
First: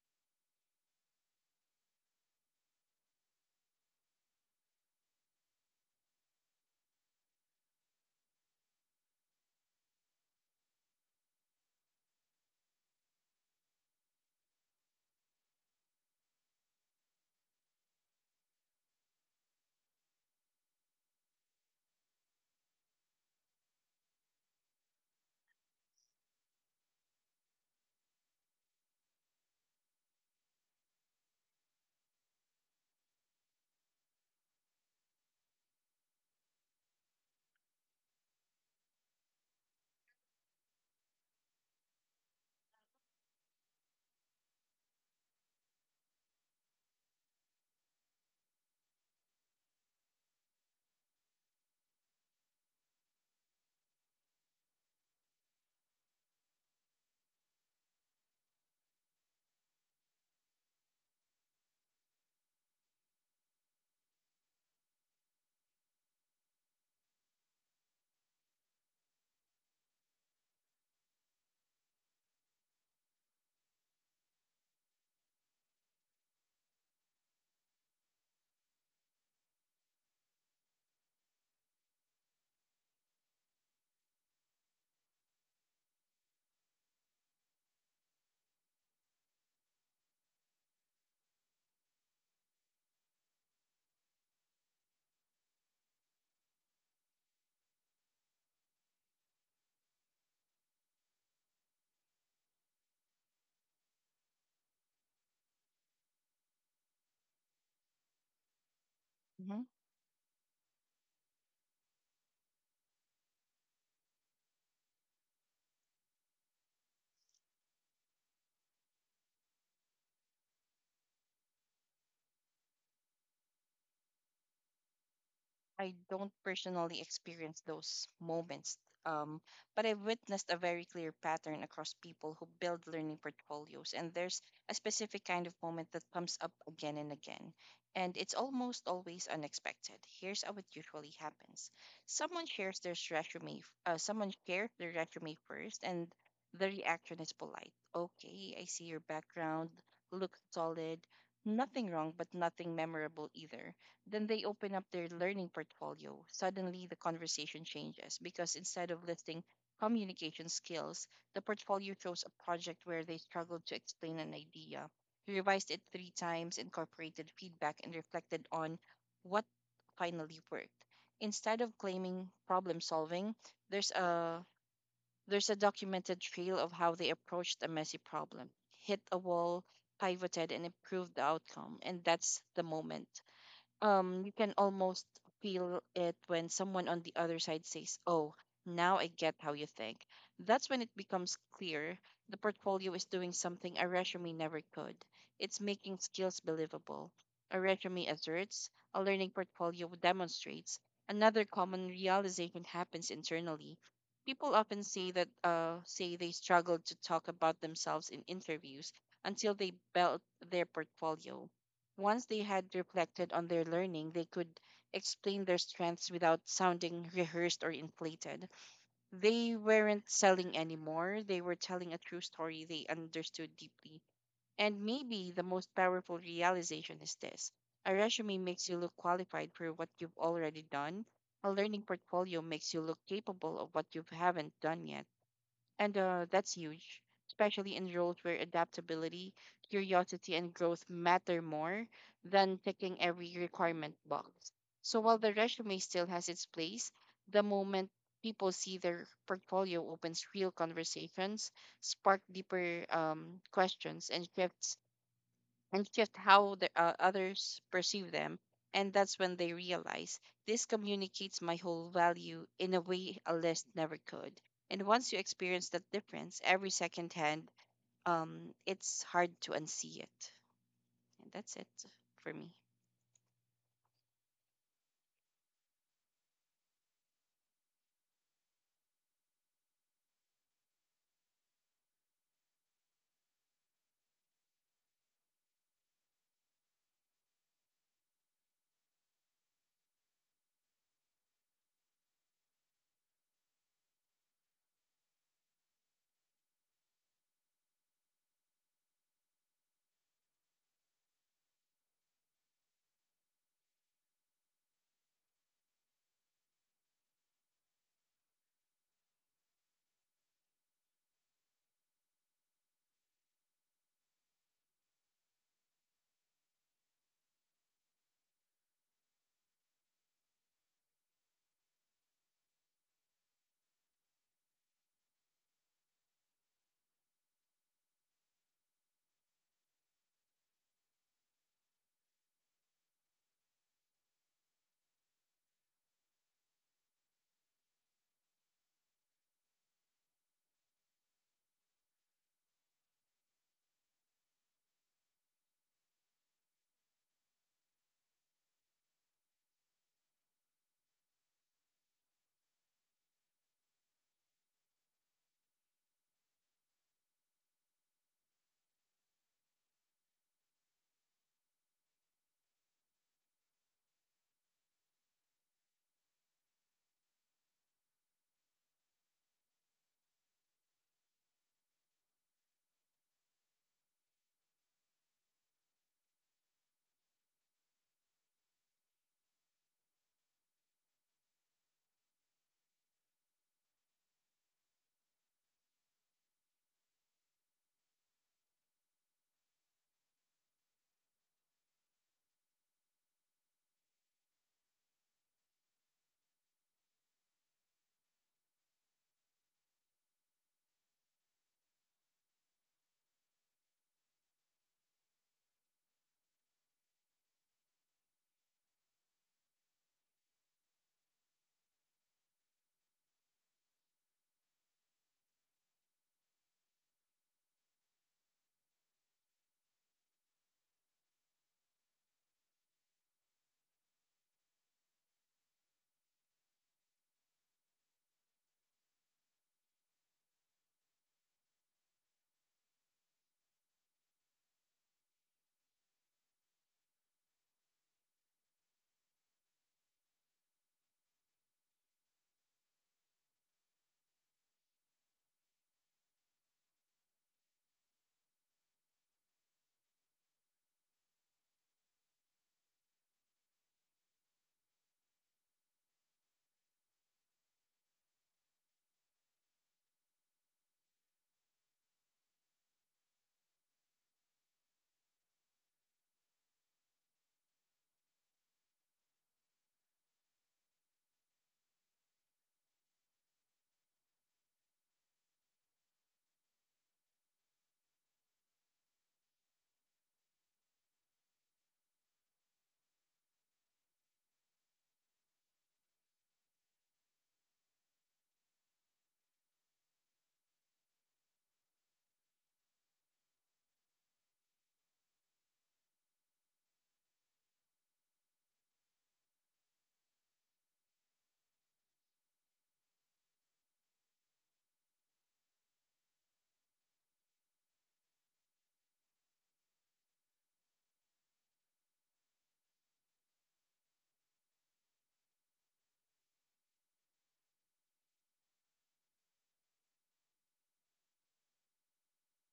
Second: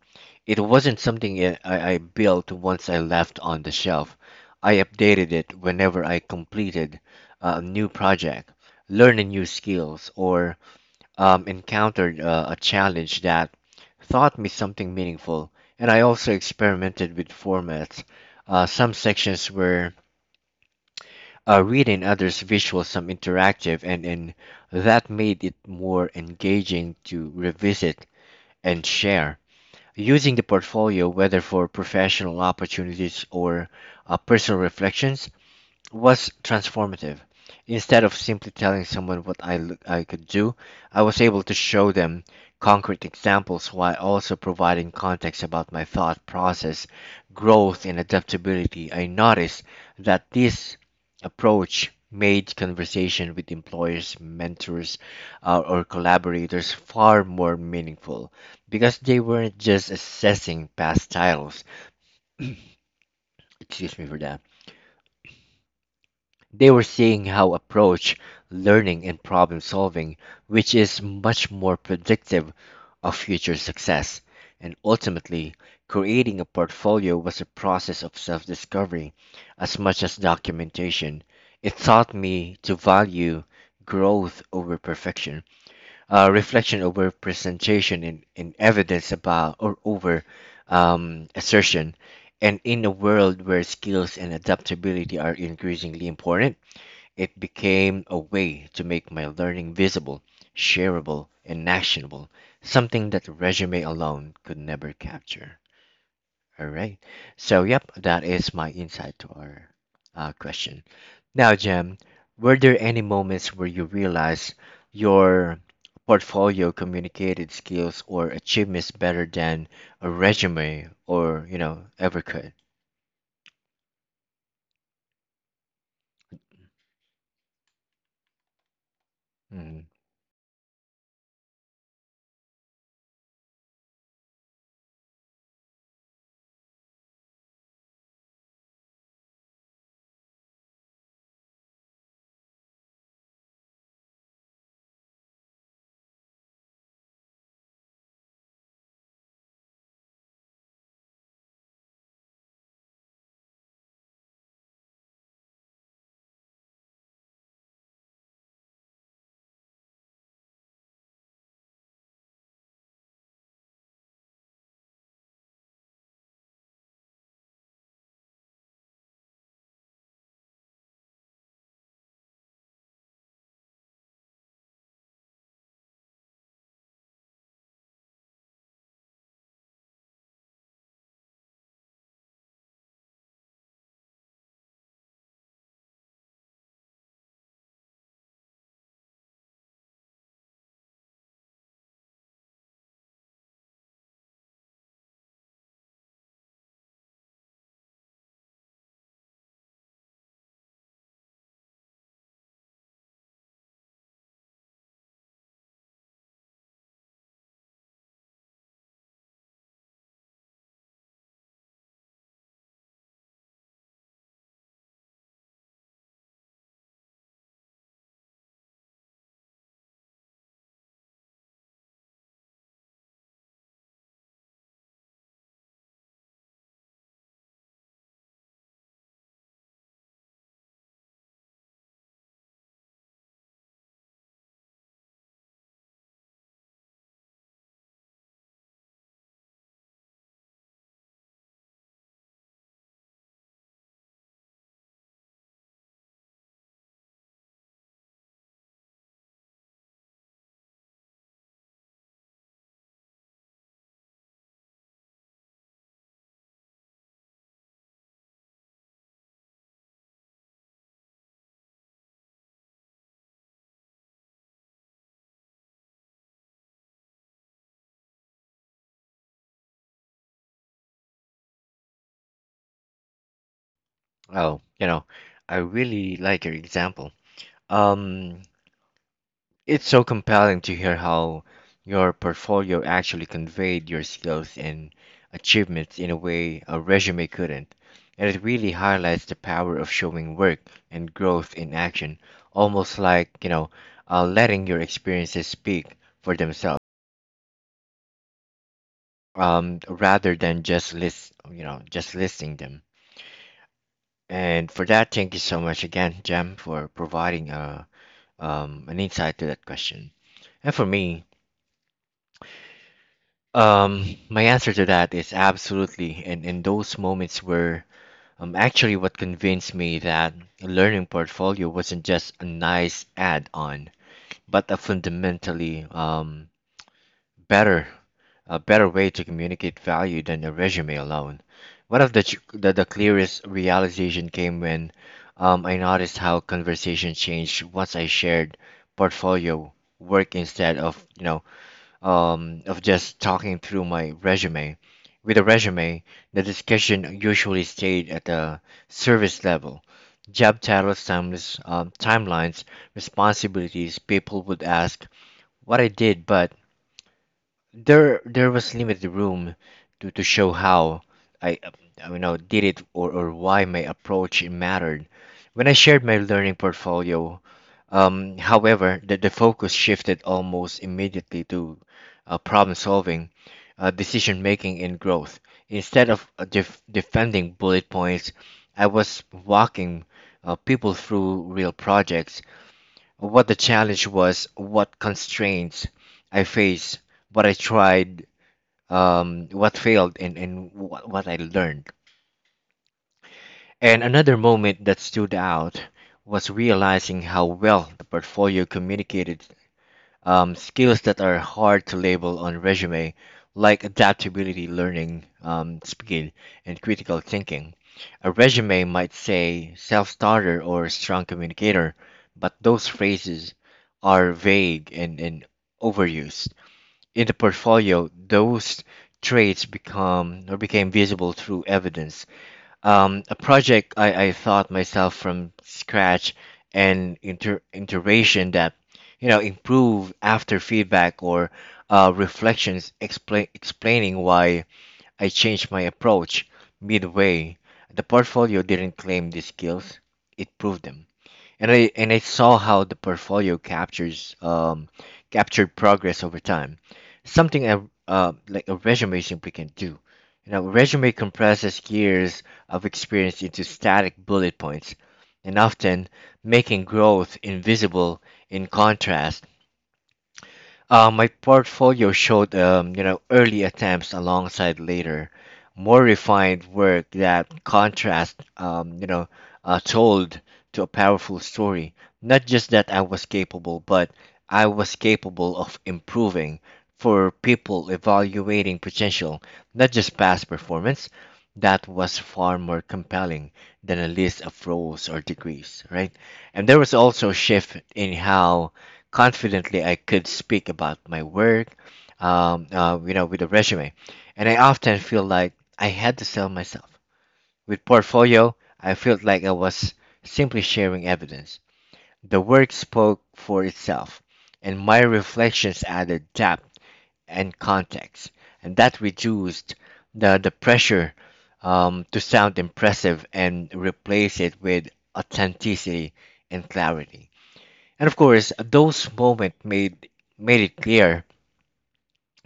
A: It wasn't something I built once I left on the shelf. I updated it whenever I completed a new project, learned new skills, or encountered a challenge that taught me something meaningful. And I also experimented with formats. Some sections were reading, others visual, some interactive, and that made it more engaging to revisit and share. Using the portfolio, whether for professional opportunities or personal reflections, was transformative. Instead of simply telling someone what I, look, I could do, I was able to show them concrete examples while also providing context about my thought process, growth, and adaptability. I noticed that this approach made conversation with employers, mentors, or collaborators far more meaningful because they weren't just assessing past titles. Excuse me for that. They were seeing how approach learning and problem solving, which is much more predictive of future success, and ultimately creating a portfolio was a process of self discovery as much as documentation. It taught me to value growth over perfection, reflection over presentation, and evidence about or over assertion. And in a world where skills and adaptability are increasingly important, it became a way to make my learning visible, shareable, and actionable, something that resume alone could never capture. All right. So, yep, that is my insight to our question. Now, Jem, were there any moments where you realized your portfolio communicated skills or achievements better than a resume or, you know, ever could?
B: I don't personally experience those moments, um, but
A: Mm.
B: I've witnessed a very clear pattern across people who build learning portfolios, and there's a specific kind of moment that comes up again and again, and it's almost always unexpected. Here's how it usually happens: someone shares their resume first, and the reaction is polite. Okay, I see your background, looks solid, nothing wrong, but nothing memorable either. Then they open up their learning portfolio. Suddenly, the conversation changes because instead of listing communication skills, the portfolio shows a project where they struggled to explain an idea, revised it three times, incorporated feedback, and reflected on what finally worked. Instead of claiming problem solving, there's a there's a documented trail of how they approached a messy problem, hit a wall, pivoted, and improved the outcome. And that's the moment, you can almost feel it when someone on the other side says, "Oh, now I get how you think." That's when it becomes clear the portfolio is doing something a resume never could. It's making skills believable. A resume asserts; a learning portfolio demonstrates. Another common realization happens internally. People often say they struggle to talk about themselves in interviews until they built their portfolio. Once they had reflected on their learning, they could explain their strengths without sounding rehearsed or inflated. They weren't selling anymore, they were telling a true story they understood deeply. And maybe the most powerful realization is this: a resume makes you look qualified for what you've already done, a learning portfolio makes you look capable of what you haven't done yet. And that's huge, especially in roles where adaptability, curiosity, and growth matter more than ticking every requirement box. So while the resume still has its place, the moment people see their portfolio opens real conversations, spark deeper questions, and shifts and shift how the others perceive them. And that's when they realize this communicates my whole value in a way a list never could. And once you experience that difference every second hand, it's hard to unsee it. And that's it for me.
A: Oh, you know, I really like your example. Um, It's so compelling to hear how your portfolio actually conveyed your skills and achievements in a way a resume couldn't. And it really highlights the power of showing work and growth in action, almost like, you know, letting your experiences speak for themselves, rather than just list, you know, just listing them. And for that, thank you so much again, Jem, for providing a, an insight to that question. And for me, my answer to that is absolutely. And in those moments were actually what convinced me that a learning portfolio wasn't just a nice add-on, but a fundamentally better a better way to communicate value than a resume alone. One of the clearest realization came when I noticed how conversation changed once I shared portfolio work instead of of just talking through my resume. With a resume, the discussion usually stayed at the service level. Job titles, timelines, responsibilities. People would ask what I did, but there was limited room to show how I, did it or why my approach mattered. When I shared my learning portfolio, however, the focus shifted almost immediately to problem solving, decision making, and growth. Instead of defending bullet points, I was walking people through real projects. What the challenge was, what constraints I faced, what I tried, what failed, and what I learned. And another moment that stood out was realizing how well the portfolio communicated skills that are hard to label on resume, like adaptability, learning speed, and critical thinking. A resume might say self-starter or strong communicator, but those phrases are vague and overused. In the portfolio, those traits become or became visible through evidence a project I thought myself from scratch and inter iteration that you know improve after feedback or reflections explain explaining why I changed my approach midway. The portfolio didn't claim these skills, it proved them. And I saw how the portfolio captures captured progress over time, something a like a resume simply can do. You know, a resume compresses years of experience into static bullet points, and often making growth invisible. In contrast, my portfolio showed, you know, early attempts alongside later, more refined work. That contrast, told to a powerful story. Not just that I was capable, but I was capable of improving for people evaluating potential, not just past performance. That was far more compelling than a list of roles or degrees, right? And there was also a shift in how confidently I could speak about my work, with a resume, and I often feel like I had to sell myself. With portfolio, I felt like I was simply sharing evidence. The work spoke for itself, and my reflections added depth and context, and that reduced the pressure to sound impressive and replace it with authenticity and clarity. And of course, those moments made made it clear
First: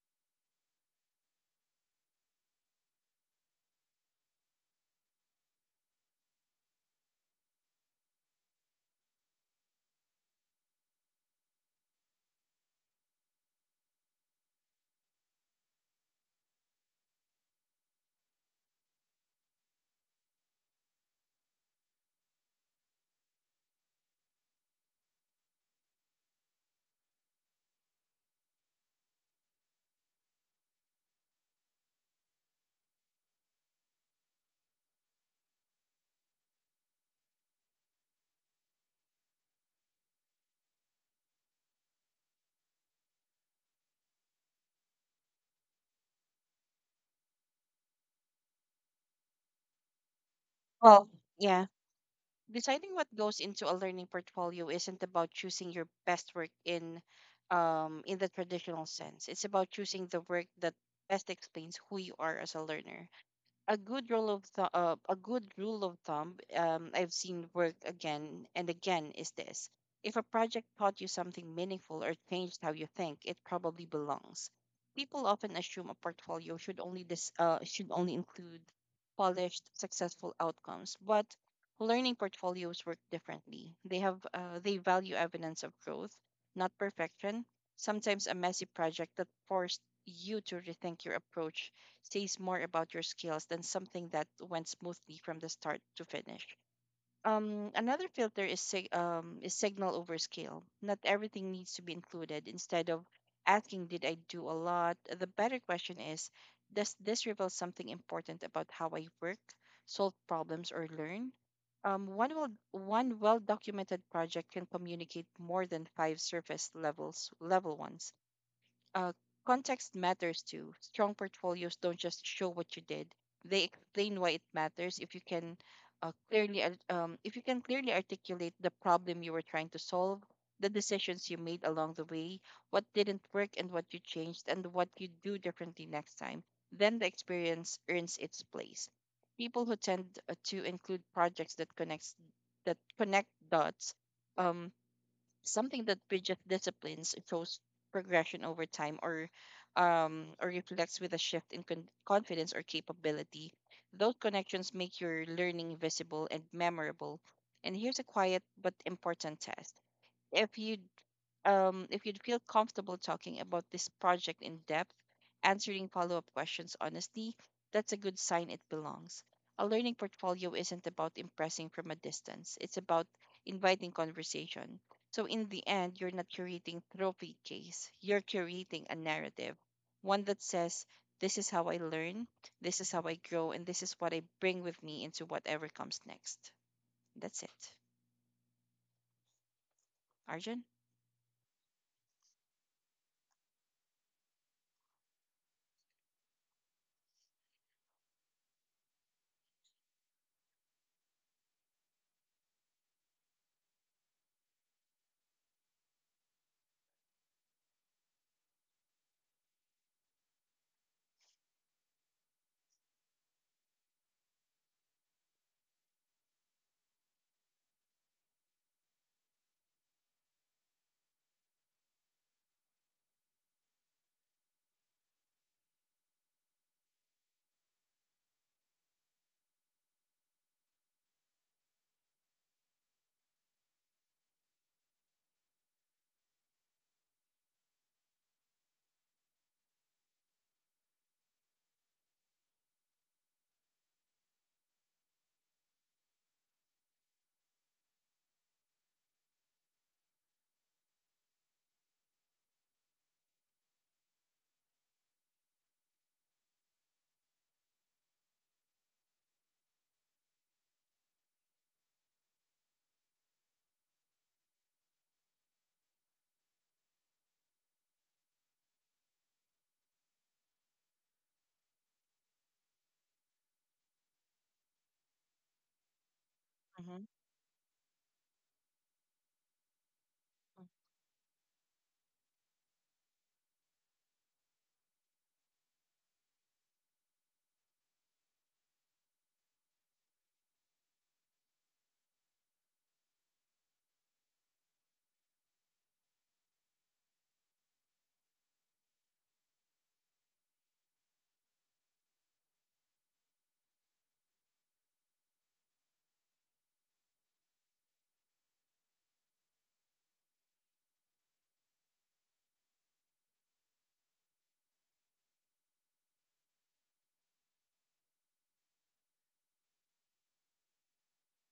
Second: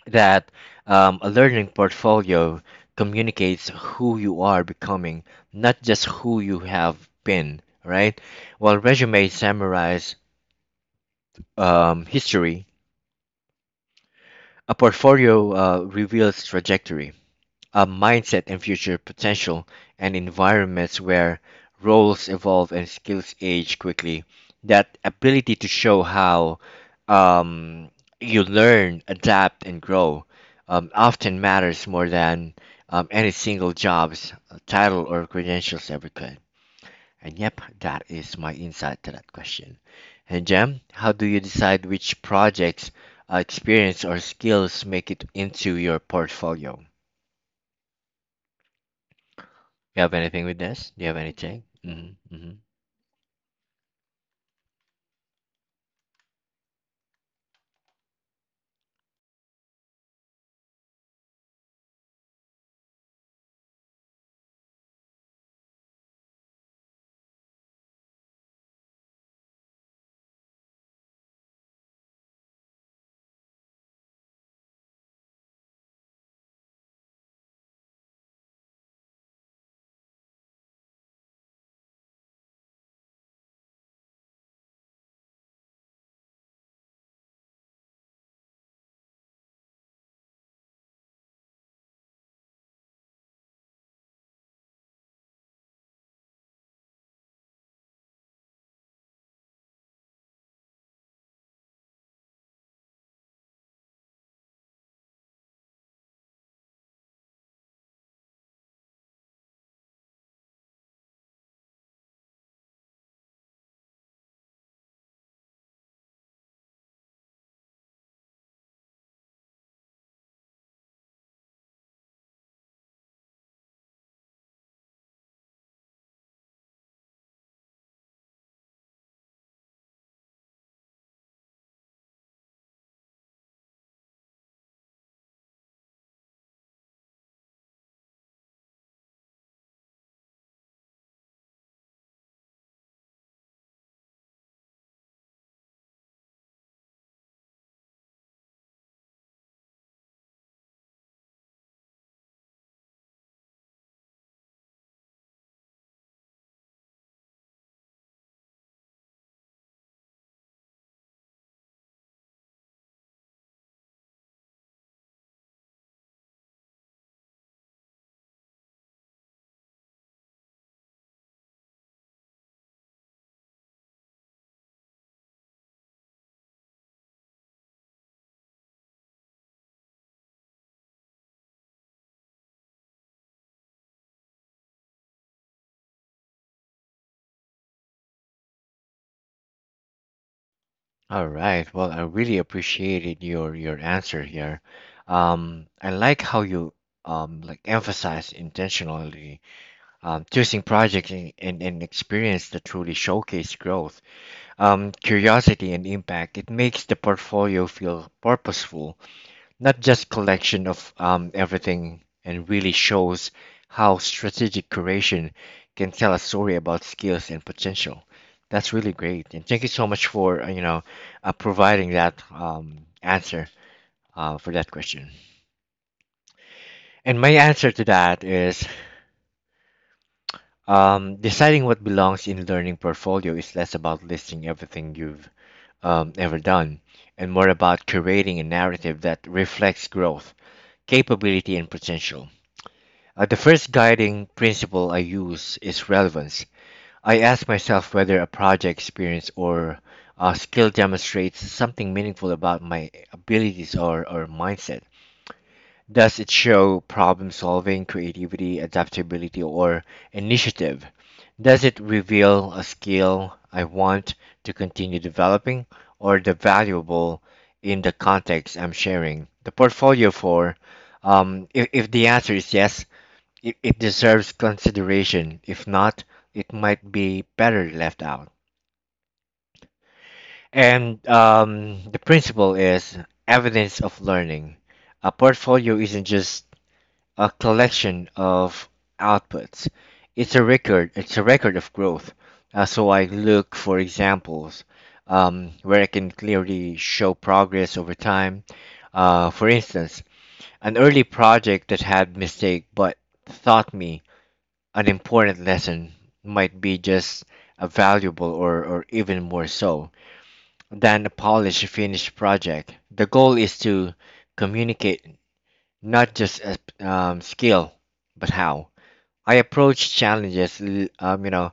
A: that a learning portfolio communicates who you are becoming, not just who you have been, right? While resumes summarize history, a portfolio reveals trajectory. A mindset, and future potential, and environments where roles evolve and skills age quickly. That ability to show how um, you learn, adapt, and grow often matters more than any single job's title or credentials ever could. And yep, that is my insight to that question. And Jem, how do you decide which projects, experience, or skills make it into your portfolio? You have anything with this? Do you
B: Well,
A: have anything?
B: yeah.
A: Mm-hmm, mm-hmm.
B: Deciding what goes into a learning portfolio isn't about choosing your best work in the traditional sense. It's about choosing the work that best explains who you are as a learner. A good rule of thumb I've seen work again and again is this: if a project taught you something meaningful or changed how you think, it probably belongs. People often assume a portfolio should only dis- should only include polished, successful outcomes, but learning portfolios work differently. They value evidence of growth, not perfection. Sometimes a messy project that forced you to rethink your approach says more about your skills than something that went smoothly from the start to finish. Another filter is signal over scale. Not everything needs to be included. Instead of asking, "Did I do a lot?" the better question is, "Does this reveal something important about how I work, solve problems, or learn?" One well documented project can communicate more than five surface level ones. uh, Context matters too. Strong portfolios don't just show what you did; they explain why it matters. If you can clearly, ar- if you can clearly articulate the problem you were trying to solve, the decisions you made along the way, what didn't work, and what you changed, and what you do differently next time, then the experience earns its place. People who tend to include projects that connect dots. Um, Something that bridges disciplines, shows progression over time, or reflects with a shift in confidence or capability those connections make your learning visible and memorable. And here's a quiet but important test: if you if you'd feel comfortable talking about this project in depth, answering follow up questions honestly, that's a good sign it belongs. A learning portfolio isn't about impressing from a distance, it's about inviting conversation. So, in the end, you're not curating trophy case, you're curating a narrative, one that says, this is how I learn, this is how I grow, and this is what I bring with me into whatever comes next. That's it. Arjun?
A: All right. Well, I really appreciated your answer here. I like how you like emphasize intentionally choosing projects and experience that truly showcase growth, curiosity and impact. It makes the portfolio feel purposeful, not just collection of everything, and really shows how strategic curation can tell a story about skills and potential. That's really great, and thank you so much for you know, providing that answer for that question. And my answer to that is, deciding what belongs in learning portfolio is less about listing everything you've ever done and more about curating a narrative that reflects growth, capability, and potential. The first guiding principle I use is relevance. I ask myself whether a project, experience, or skill demonstrates something meaningful about my abilities or mindset. Does it show problem solving, creativity, adaptability, or initiative? Does it reveal a skill I want to continue developing or the valuable in the context I'm sharing? The portfolio for, if the answer is yes, it deserves consideration. If not, it might
B: Hmm.
A: be better left out. And the principle is evidence of learning. A portfolio isn't just a collection of outputs. It's a record. It's a record of growth. So I look for examples where I can clearly show progress over time. For instance, an early project that had mistake but taught me an important lesson might be just as valuable or even more so than a polished finished project. The goal is to communicate not just a, skill, but how. I approach challenges, you know,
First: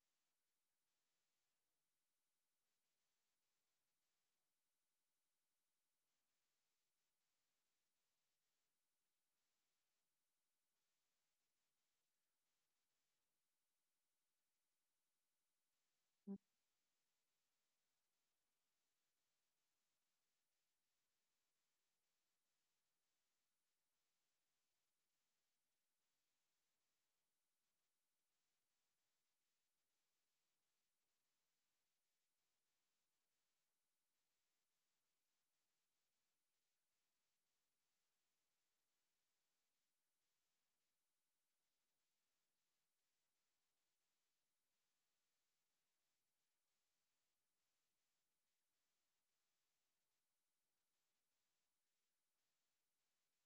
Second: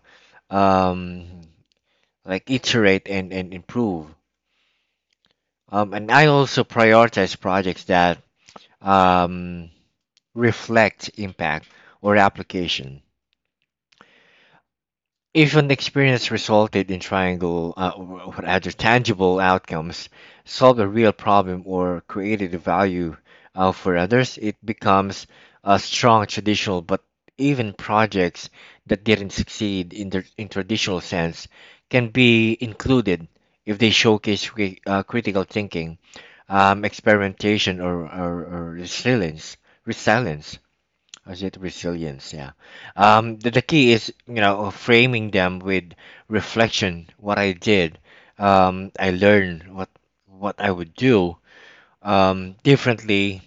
A: um, like iterate and improve. And I also prioritize projects that um, reflect impact or application. Even the experience resulted in triangle, what other tangible outcomes, solved a real problem, or created a value for others, it becomes a strong traditional. But even projects that didn't succeed in the in traditional sense can be included if they showcase critical thinking, experimentation, or resilience. Resilience. Is it resilience? Yeah. The key is, you know, framing them with reflection. What I did, I learned what I would do differently,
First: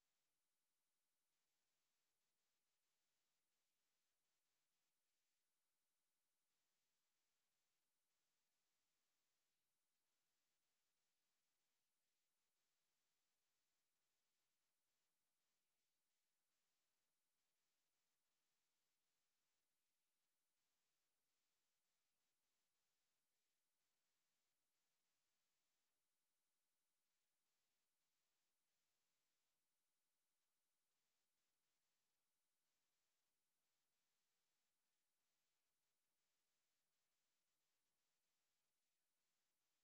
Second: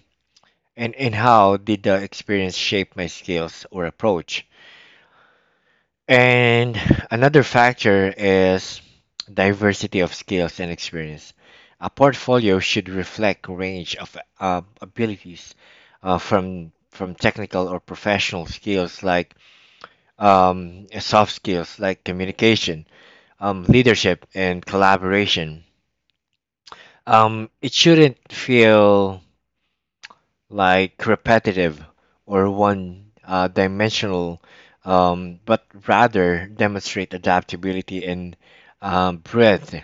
A: and how did the experience shape my skills or approach. And another factor is diversity of skills and experience. A portfolio should reflect range of abilities, from technical or professional skills like soft skills like communication, leadership, and collaboration. It shouldn't feel like repetitive or one dimensional, but rather demonstrate adaptability and breadth.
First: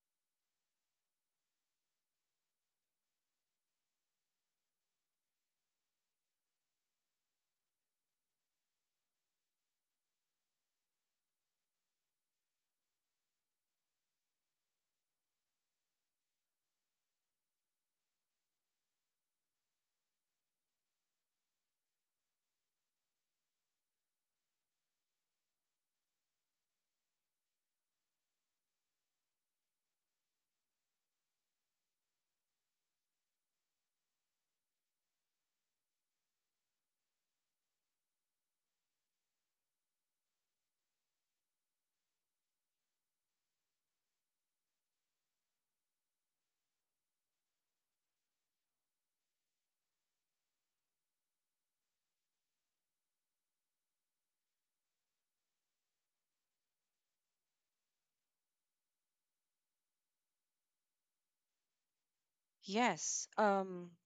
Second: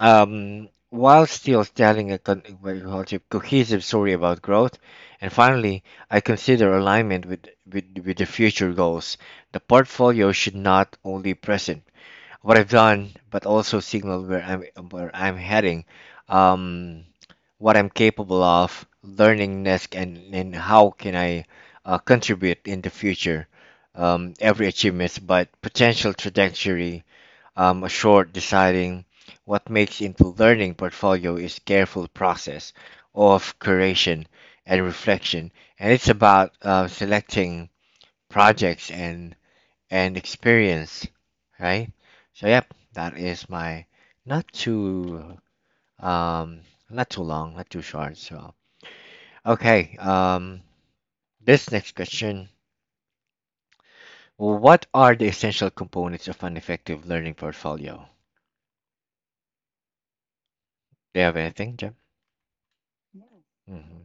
A: While still telling a what you call it, cohesive story about growth. And finally, I consider alignment with the future goals. The portfolio should not only present what I've done, but also signal where I'm heading, um, what I'm capable of, learning next, and how can I contribute in the future. Every achievement, but potential trajectory, a short deciding what makes into learning portfolio is careful process of curation and reflection, and it's about selecting projects and experience, right? So yep, that is my, not too um not too long, not too short. So okay, this next question: what are the essential components of an effective learning portfolio? Do you have anything, Jim?
B: Yes.
A: Mm-hmm.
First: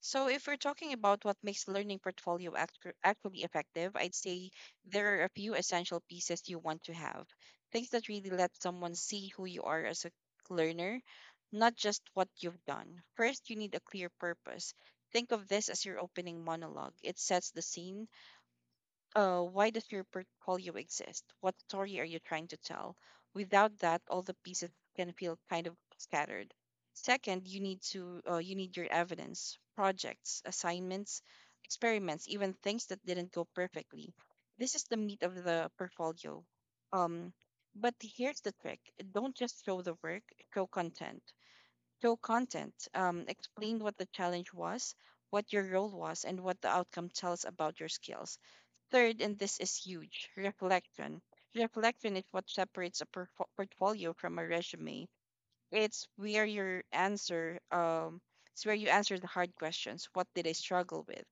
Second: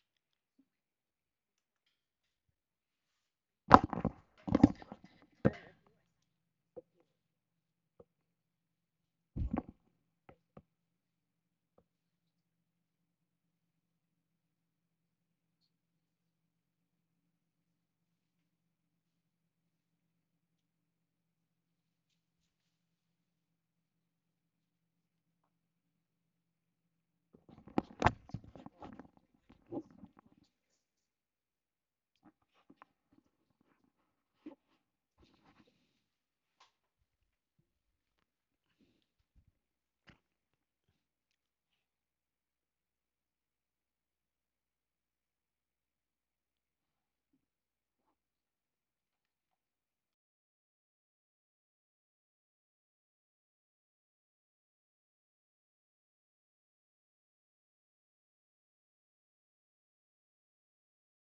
B: So, if we're talking about what makes learning portfolio actually effective, I'd say there are a few essential pieces you want to have. Things that really let someone see who you are as a learner, not just what you've done. First, you need a clear purpose. Think of this as your opening monologue. It sets the scene. Why does your portfolio exist? What story are you trying to tell? Without that, all the pieces can feel kind of scattered. Second, you need your evidence, projects, assignments, experiments, even things that didn't go perfectly. This is the meat of the portfolio. Um, but here's the trick: don't just show the work, show content. Show content. Explain what the challenge was, what your role was, and what the outcome tells about your skills. Third, and this is huge, reflection. Reflection is what separates a portfolio from a resume. It's where your answer, um, it's where you answer the hard questions. What did I struggle with?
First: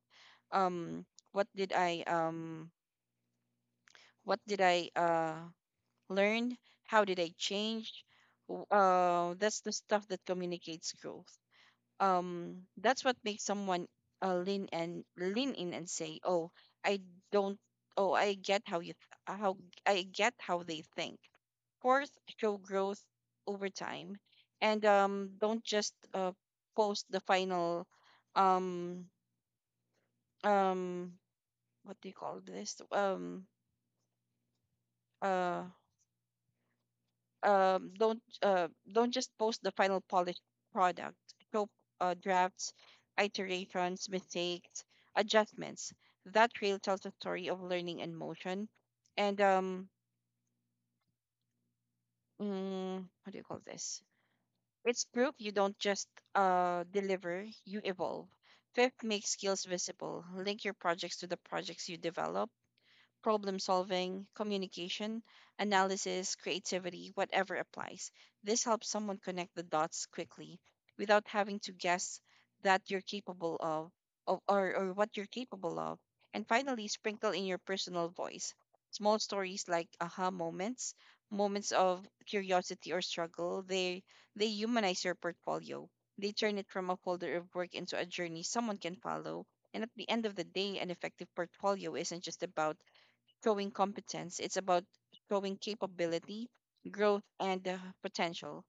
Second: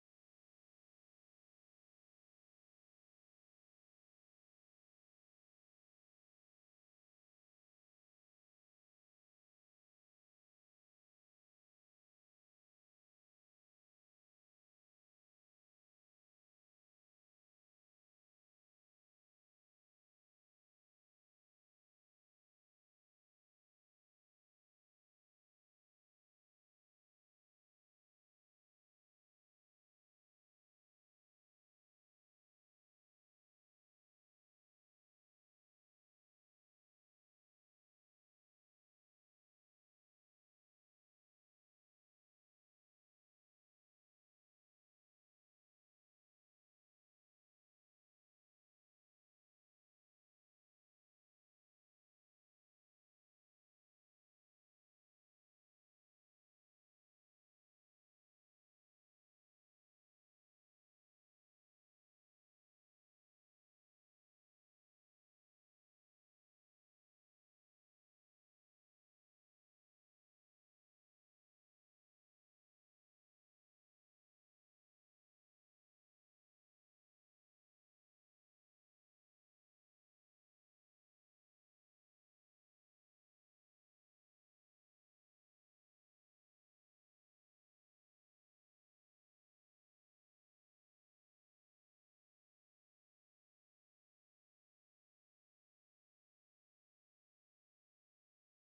B: Um, what did I, um, what did I learn? How did I change? That's the stuff that communicates growth, um that's what makes someone lean in and say, "Oh, I don't oh I get how you th- how I get how they think." Fourth, show growth over time, and don't just post the final um um what do you call this uh don't just post the final polished product. Show drafts, iterations, mistakes, adjustments. That trail tells a story of learning and motion. And mm, what do you call this? It's proof you don't just deliver, you evolve. Fifth, make skills visible. Link your projects to the projects you develop: problem solving, communication, analysis, creativity, whatever applies. This helps someone connect the dots quickly without having to guess that you're capable of or what you're capable of. And finally, sprinkle in your personal voice. Small stories like aha moments, moments of curiosity or struggle, they humanize your portfolio. They turn it from a folder of work into a journey someone can follow. And at the end of the day, an effective portfolio isn't just about showing competence. It's about showing capability, growth, and potential.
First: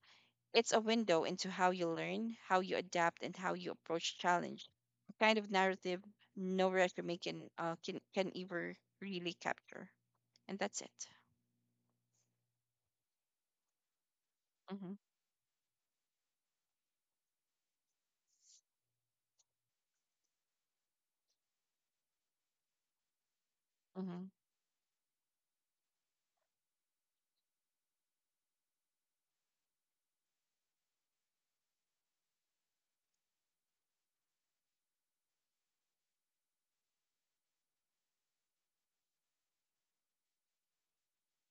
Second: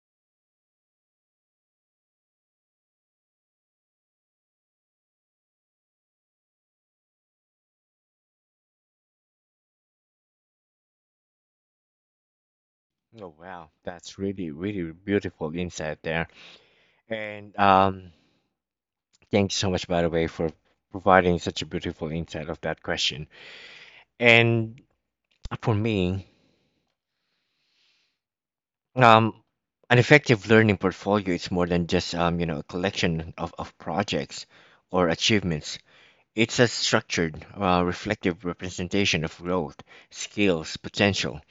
B: It's a window into how you learn, how you adapt, and how you approach challenge. A kind of narrative no resume can ever really capture. And that's it.
A: Oh wow, that's really really
B: Mm-hmm.
A: beautiful insight there, and thanks so much by the way for providing such a beautiful insight of that question.
B: Mm-hmm.
A: And for me, Um, an effective learning portfolio is more than just you know, a collection of projects or achievements. It's a structured, reflective representation of growth, skills, potential.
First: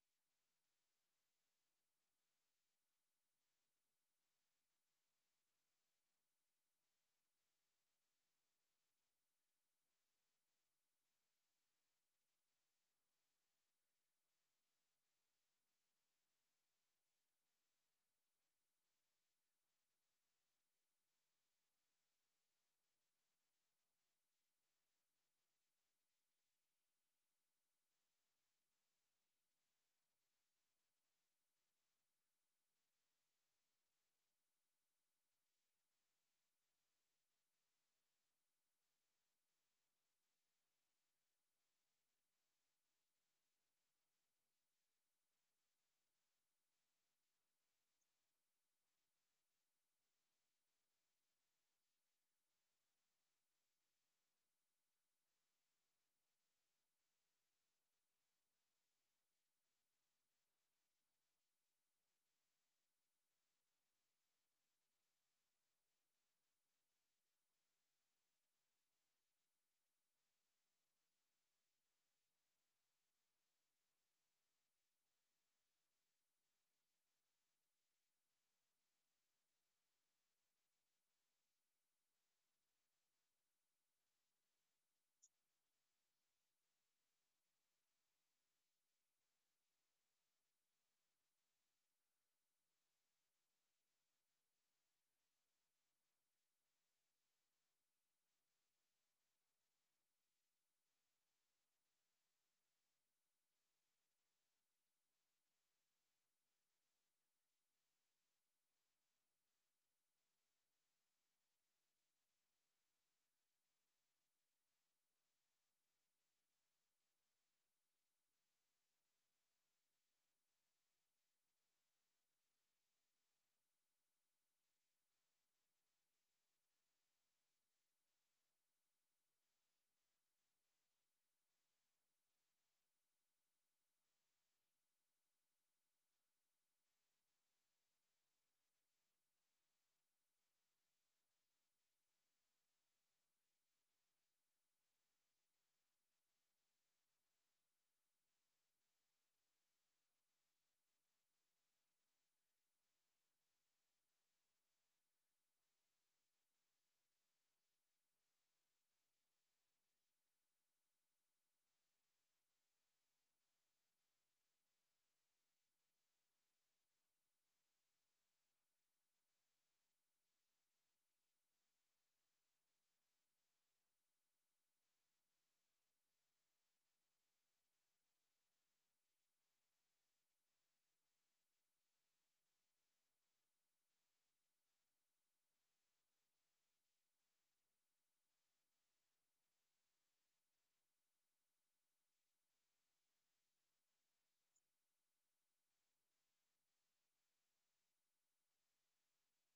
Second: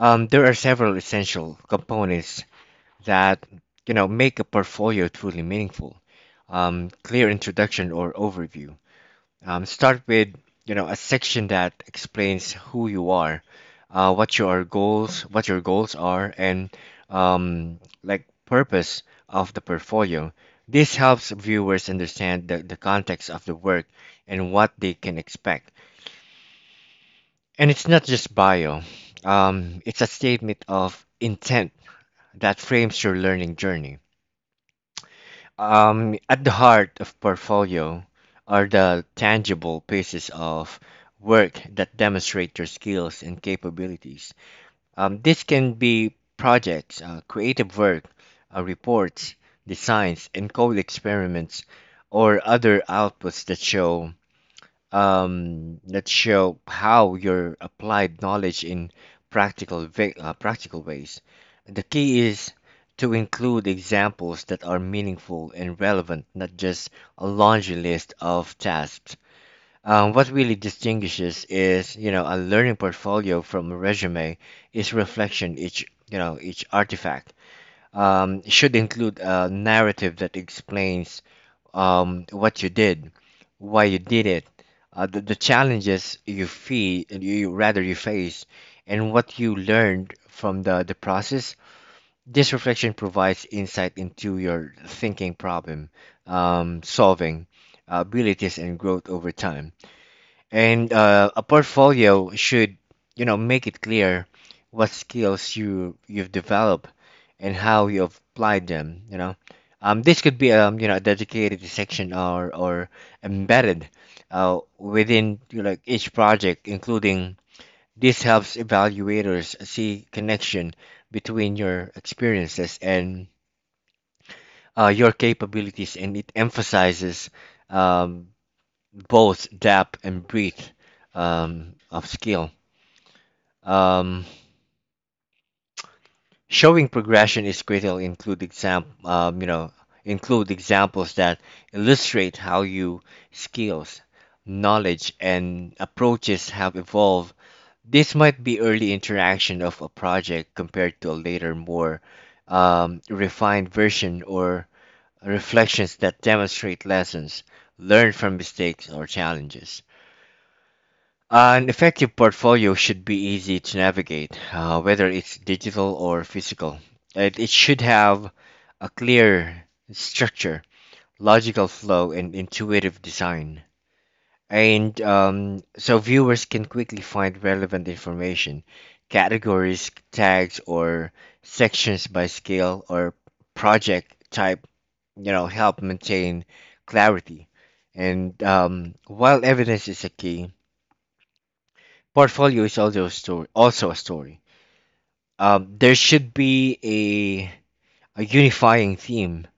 A: There are several essential components that, you know, make a portfolio truly meaningful. Clear introduction or overview, start with, you know, a section that explains who you are, what your goals are, and like purpose of the portfolio. This helps viewers understand the context of the work and what they can expect. And it's not just bio. It's a statement of intent that frames your learning journey. At the heart of portfolio are the tangible pieces of work that demonstrate your skills and capabilities. This can be projects, creative work, reports, designs, and code experiments, or other outputs that show how your applied knowledge in practical ways. The key is to include examples that are meaningful and relevant, not just a laundry list of tasks. What really distinguishes is, you know, a learning portfolio from a resume is reflection. Each, you know, each artifact should include a narrative that explains what you did, why you did it, the challenges you feel, you rather you face, and what you learned from the process. This reflection provides insight into your thinking problem, solving abilities, and growth over time. And a portfolio should, you know, make it clear what skills you you've developed and how you've applied them. You know, this could be you know, a dedicated section or embedded within, you know, like each project, including this helps evaluators see connection between your experiences and your capabilities, and it emphasizes um, both depth and breadth of skill. Um, Showing progression is critical. Include you know, include examples that illustrate how you skills, knowledge, and approaches have evolved. This might be early interaction of a project compared to a later, more refined version, or reflections that demonstrate lessons learned from mistakes or challenges. An effective portfolio should be easy to navigate, whether it's digital or physical. It should have a clear structure, logical flow, and intuitive design. And so viewers can quickly find relevant information, categories, tags, or sections by scale or project type, you know, help maintain clarity. And while evidence is a key, portfolio is also a story, there should be a unifying theme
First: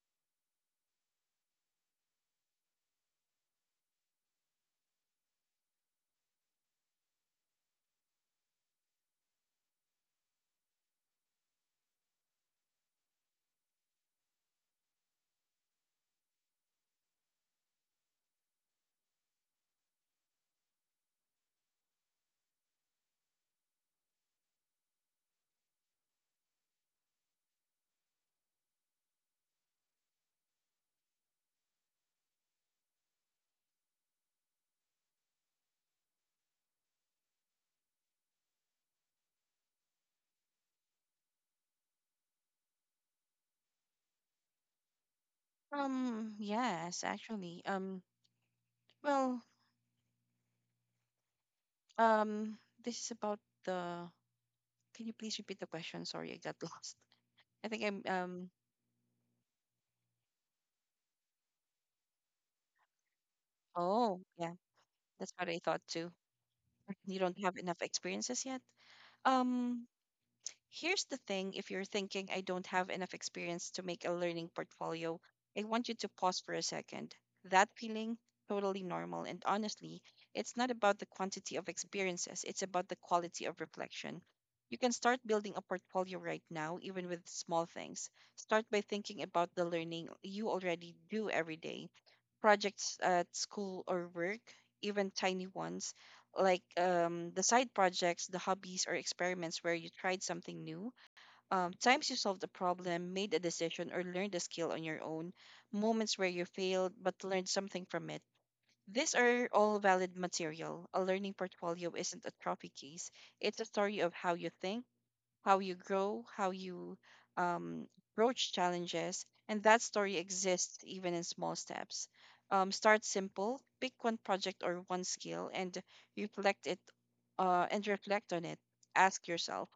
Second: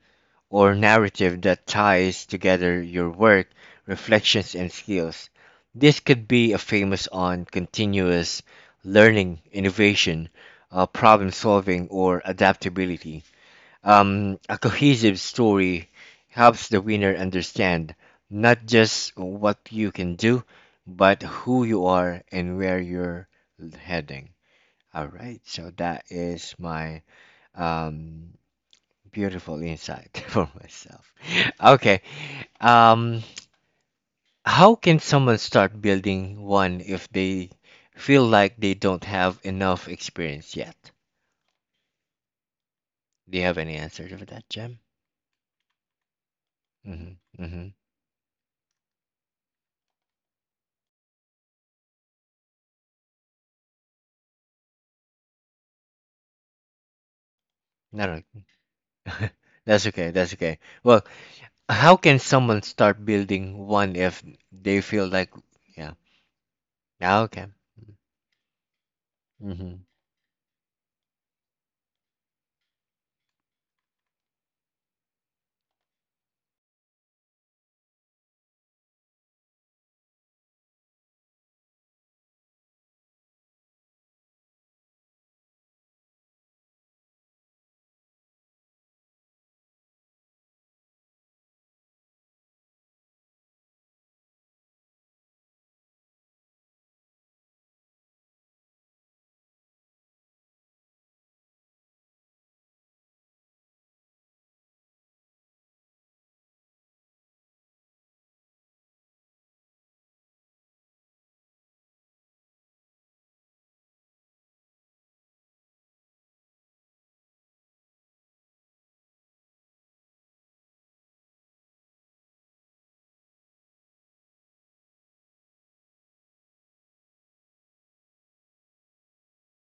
A: or narrative that ties together your work, reflections, and skills. This could be a famous on continuous learning innovation, problem solving, or adaptability. A cohesive story helps the winner understand not just what you can do, but who you are and where you're heading. All right, so that is my um, beautiful insight for myself. Okay, um, how can someone start building one if they feel like they don't have enough experience yet? Do you have any answer for that, Jem?
B: Yes,
A: Mm-hmm,
B: actually.
A: mm-hmm.
B: Well. Um. This is about the. Can you please repeat the question? Sorry, I got lost. I think I'm.
A: No, no. That's okay. That's okay. Well, how can someone start building one
B: Oh,
A: if
B: yeah.
A: they feel like,
B: That's what I thought
A: yeah,
B: too. You
A: ah,
B: don't
A: okay.
B: have enough experiences yet?
A: Mhm.
B: Um, Here's the thing. If you're thinking, "I don't have enough experience to make a learning portfolio," I want you to pause for a second. That feeling, totally normal. And honestly, it's not about the quantity of experiences, it's about the quality of reflection. You can start building a portfolio right now, even with small things. Start by thinking about the learning you already do every day: projects at school or work, even tiny ones, like the side projects, the hobbies, or experiments where you tried something new, times you solved a problem, made a decision, or learned a skill on your own, moments where you failed but learned something from it. These are all valid material. A learning portfolio isn't a trophy case. It's a story of how you think, how you grow, how you um, approach challenges, and that story exists even in small steps. Start simple, pick one project or one skill, and reflect it reflect on it. Ask yourself,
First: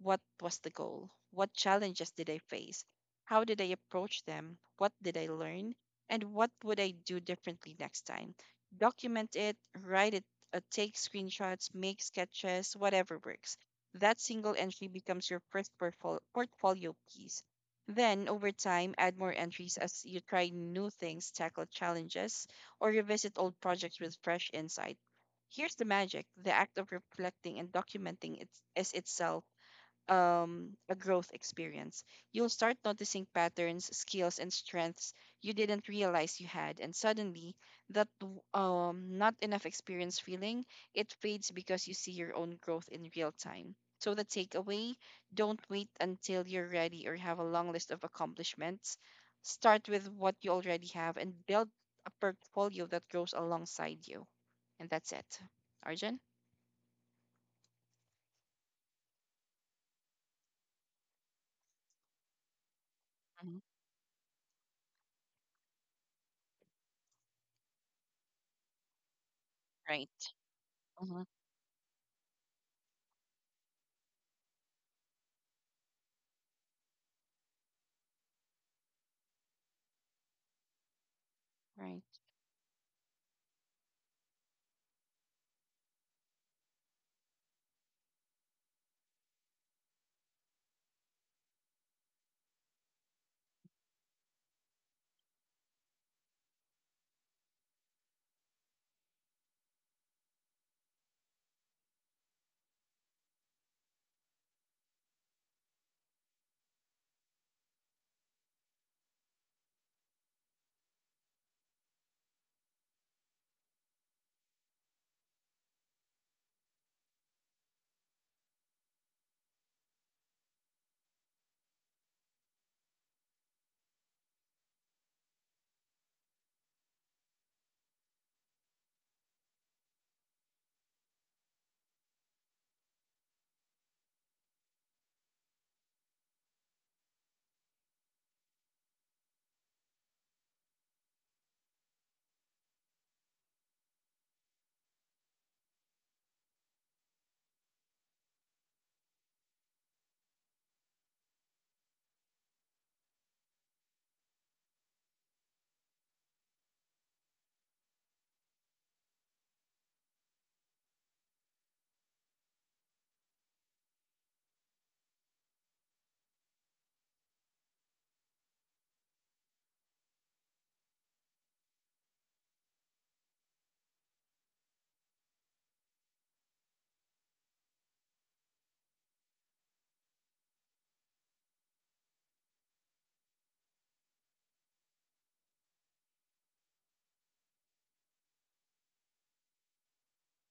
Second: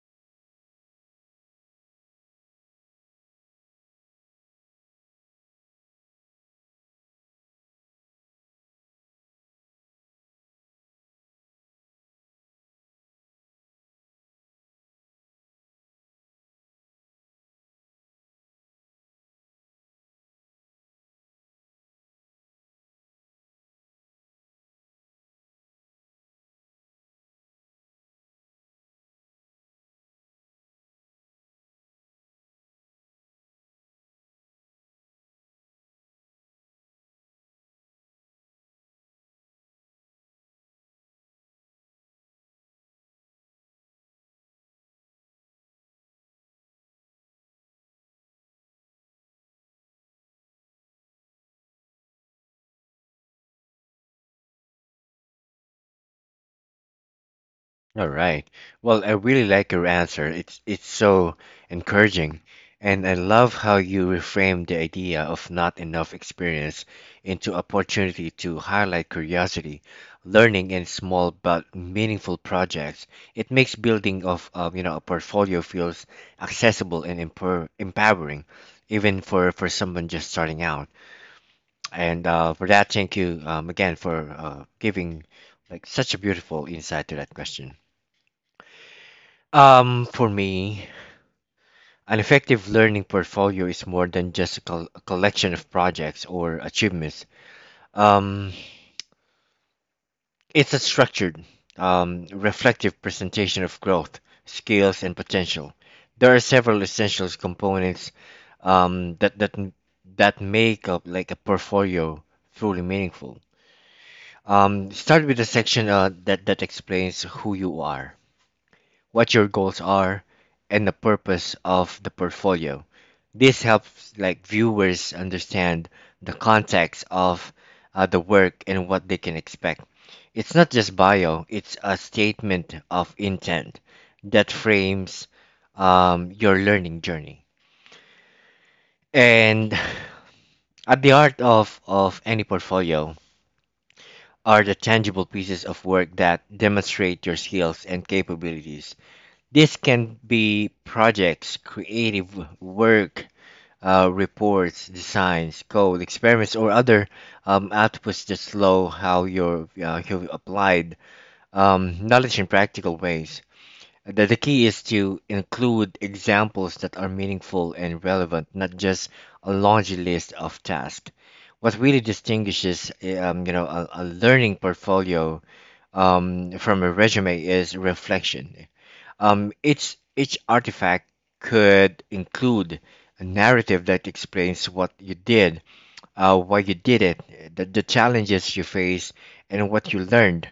B: what was the goal? What challenges did I face? How did I approach them? What did I learn? And what would I do differently next time? Document it, write it, take screenshots, make sketches, whatever works. That single entry becomes your first portfolio piece. Then, over time, add more entries as you try new things, tackle challenges, or revisit old projects with fresh insight. Here's the magic: the act of reflecting and documenting it is itself a growth experience. You'll start noticing patterns, skills, and strengths you didn't realize you had, and suddenly that not enough experience feeling it fades because you see your own growth in real time. So the takeaway: don't wait until you're ready or have a long list of accomplishments. Start with what you already have and build a portfolio that grows alongside you. And that's it. Arjun?
A: All right. Well, I really like your answer. It's so encouraging, and I love
B: Mhm.
A: how you reframe the idea of not enough experience into opportunity to highlight curiosity,
B: Right.
A: learning, and
B: Mhm.
A: small but meaningful projects. It makes building of, you know, a portfolio feels accessible and empower empowering, even for someone just starting out.
B: Right.
A: And for that, thank you again for giving like such a beautiful insight to that question. For me, an effective learning portfolio is more than just a collection of projects or achievements. Um, it's a structured, reflective presentation of growth, skills, and potential. There are several essential components um, that that m- that make up like a portfolio truly meaningful. Start with a section that explains who you are, what your goals are, and the purpose of the portfolio. This helps like viewers understand the context of the work and what they can expect. It's not just bio, it's a statement of intent that frames your learning journey. And at the heart of any portfolio are the tangible pieces of work that demonstrate your skills and capabilities. This can be projects, creative work, reports, designs, code, experiments, or other outputs that show how your you've applied knowledge in practical ways. The key is to include examples that are meaningful and relevant, not just a laundry list of tasks. What really distinguishes, you know, a learning portfolio from a resume is reflection, each artifact could include a narrative that explains what you did, why you did it, the challenges you faced, and what you learned.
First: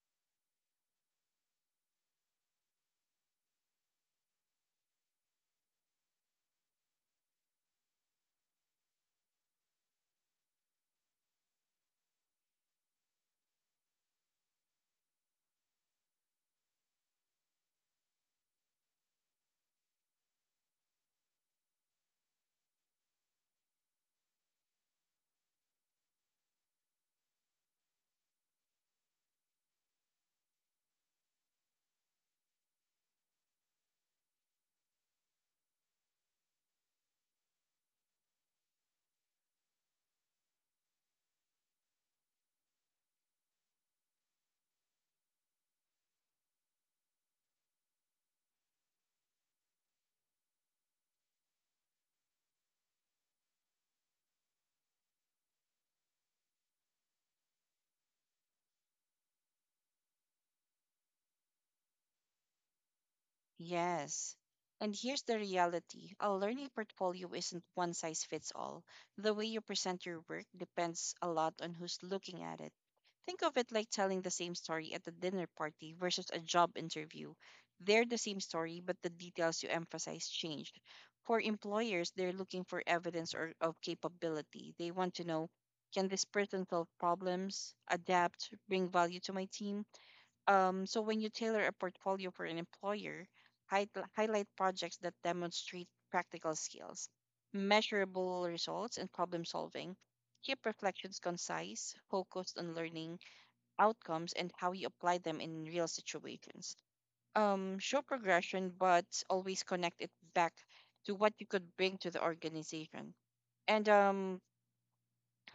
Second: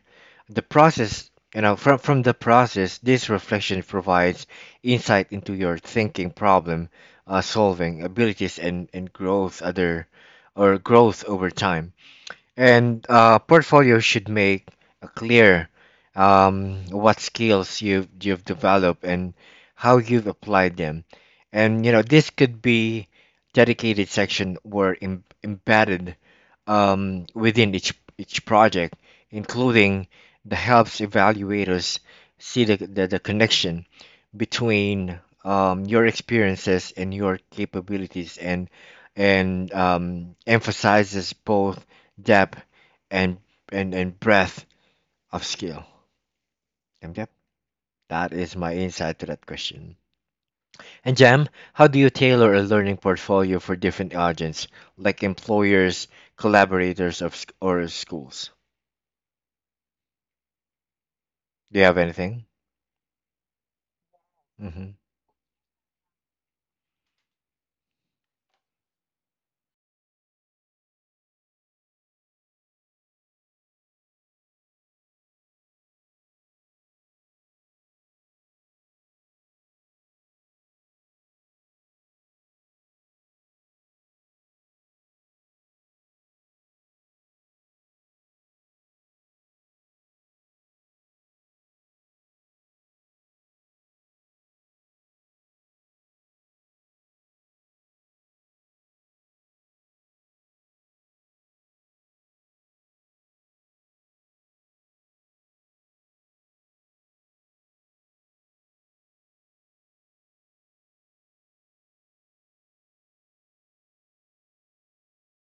A: The process, you know, from the process, this reflection provides insight into your thinking, problem solving abilities, and growth other or growth over time. And portfolio should make a clear what skills you've developed and how you've applied them. And you know this could be dedicated section or embedded within each project, including the helps evaluators see the the connection between your experiences and your capabilities and emphasizes both depth and and breadth of skill. Yep, that is my insight to that question. And Jam, how do you tailor a learning portfolio for different audience, like employers, collaborators of or schools? Do you have anything?
B: Yes.
A: Hmm.
B: And here's the reality: a learning portfolio isn't one size fits all. The way you present your work depends a lot on who's looking at it. Think of it like telling the same story at a dinner party versus a job interview. They're the same story, but the details you emphasize changed. For employers, they're looking for evidence or, of capability. They want to know, can this person solve problems, adapt, bring value to my team? So when you tailor a portfolio for an employer, hi- highlight projects that demonstrate practical skills, measurable results, and problem solving. Keep reflections concise, focused on learning outcomes and how you apply them in real situations. Show progression, but always connect it back to what you could bring to the organization. And um,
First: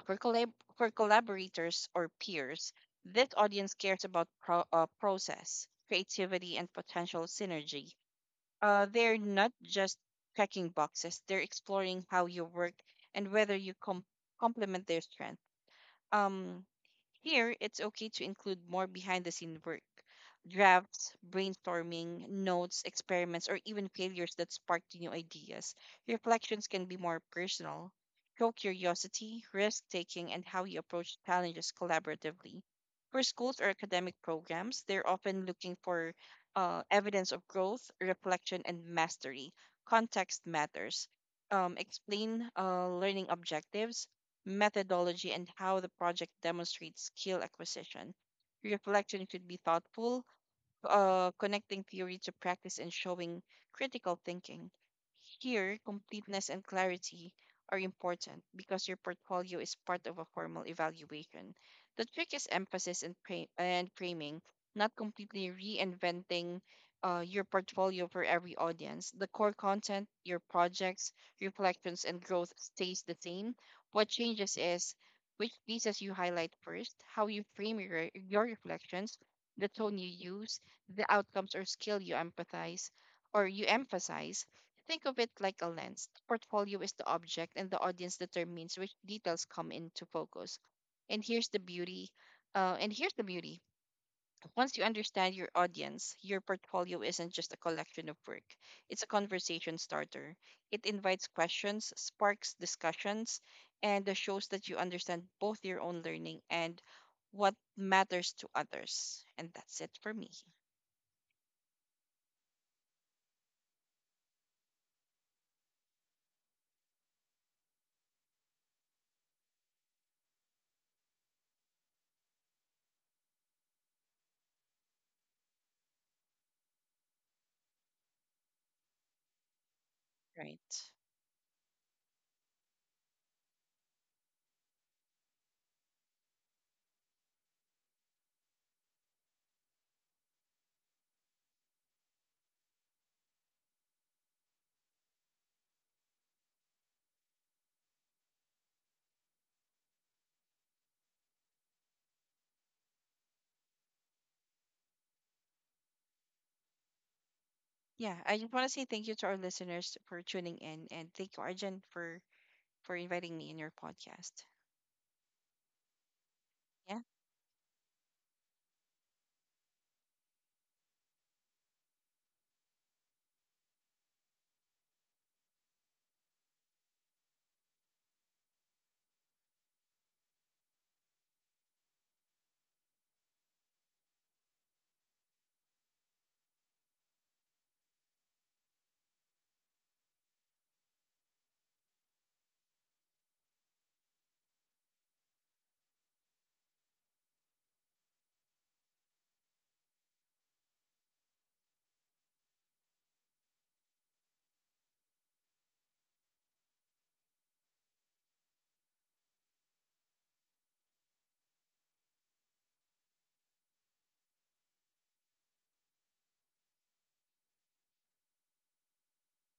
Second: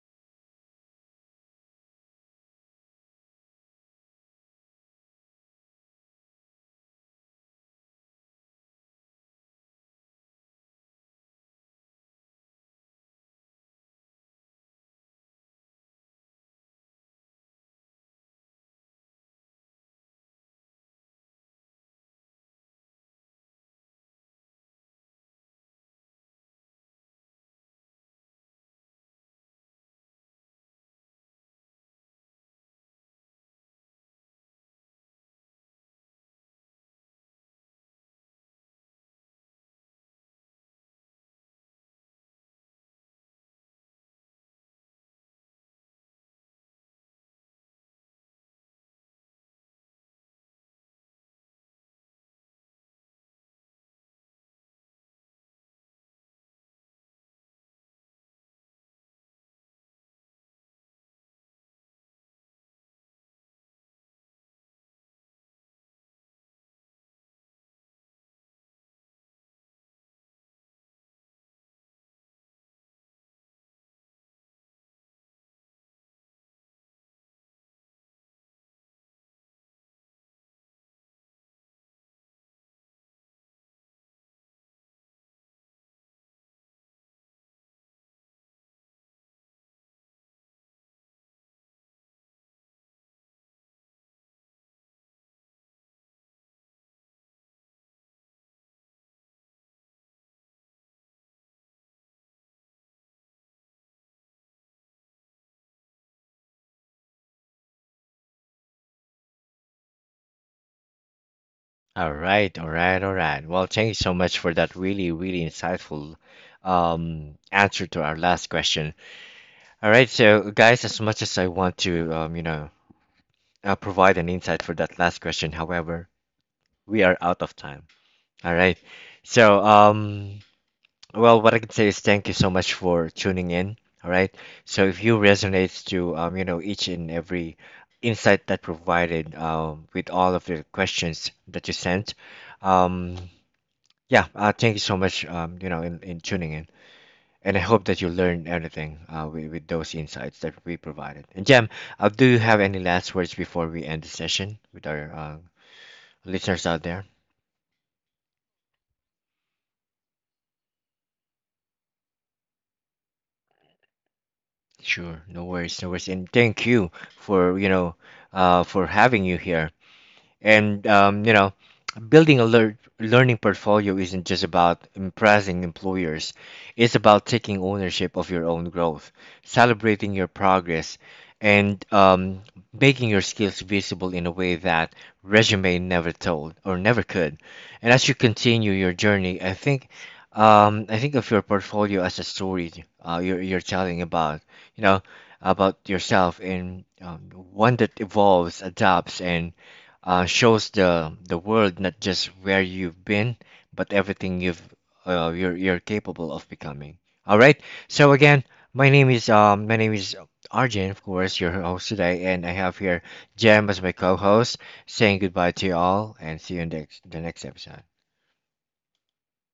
B: for, collab- for collaborators or peers, this audience cares about process, creativity, and potential synergy. They're not just checking boxes; they're exploring how you work and whether you complement their strength. Um, Here, it's okay to include more behind the scene work: drafts, brainstorming, notes, experiments, or even failures that sparked new ideas. Reflections can be more personal, show curiosity, risk taking, and how you approach challenges collaboratively. For schools or academic programs, they're often looking for evidence of growth, reflection, and mastery. Context matters. Explain learning objectives, methodology, and how the project demonstrates skill acquisition. Reflection should be thoughtful, connecting theory to practice and showing critical thinking. Here, completeness and clarity are important because your portfolio is part of a formal evaluation. The trick is emphasis and, and framing, not completely reinventing your portfolio for every audience. The core content, your projects, reflections, and growth stays the same. What changes is which pieces you highlight first, how you frame your reflections, the tone you use, the outcomes or skill you empathize or you emphasize. Think of it like a lens. The portfolio is the object, and the audience determines which details come into focus. And here's the beauty. And here's the beauty. Once you understand your audience, your portfolio isn't just a collection of work. It's a conversation starter. It invites questions, sparks discussions, and shows that you understand both your own learning and what matters to others. And that's it for me,
A: All right, all right, all right. Well, thank you so much for that really, really insightful answer to our last question. All right, so guys, as much as I want to, you know, provide an insight for that last question, however, we are out of time. All right. So,
B: right?
A: well, what I can say is thank you so much for tuning in. All right. So, if you resonates to you know, each and every insight that provided with all of the questions that you sent, um, yeah, thank you so much. You know, in tuning in, and I hope that you learned anything with those insights that we provided. And Jam, do you have any last words before we end the session with our listeners out there?
B: Yeah, I just want to say thank you to our listeners for tuning in, and thank you, Arjun, for inviting me in your podcast.
A: Sure, no worries, no worries, and thank you
B: Yeah.
A: for, you know, for having you here. And you know, building a learning portfolio isn't just about impressing employers. It's about taking ownership of your own growth, celebrating your progress, and making your skills visible in a way that resume never told or never could. And as you continue your journey, I think I think of your portfolio as a story you're telling about, you know, about yourself and one that evolves, adapts, and shows the world not just where you've been, but everything you've you're capable of becoming. All right. So again, my name is Arjun, of course, your host today, and I have here Jem as my co-host, saying goodbye to you all, and see you in the next episode.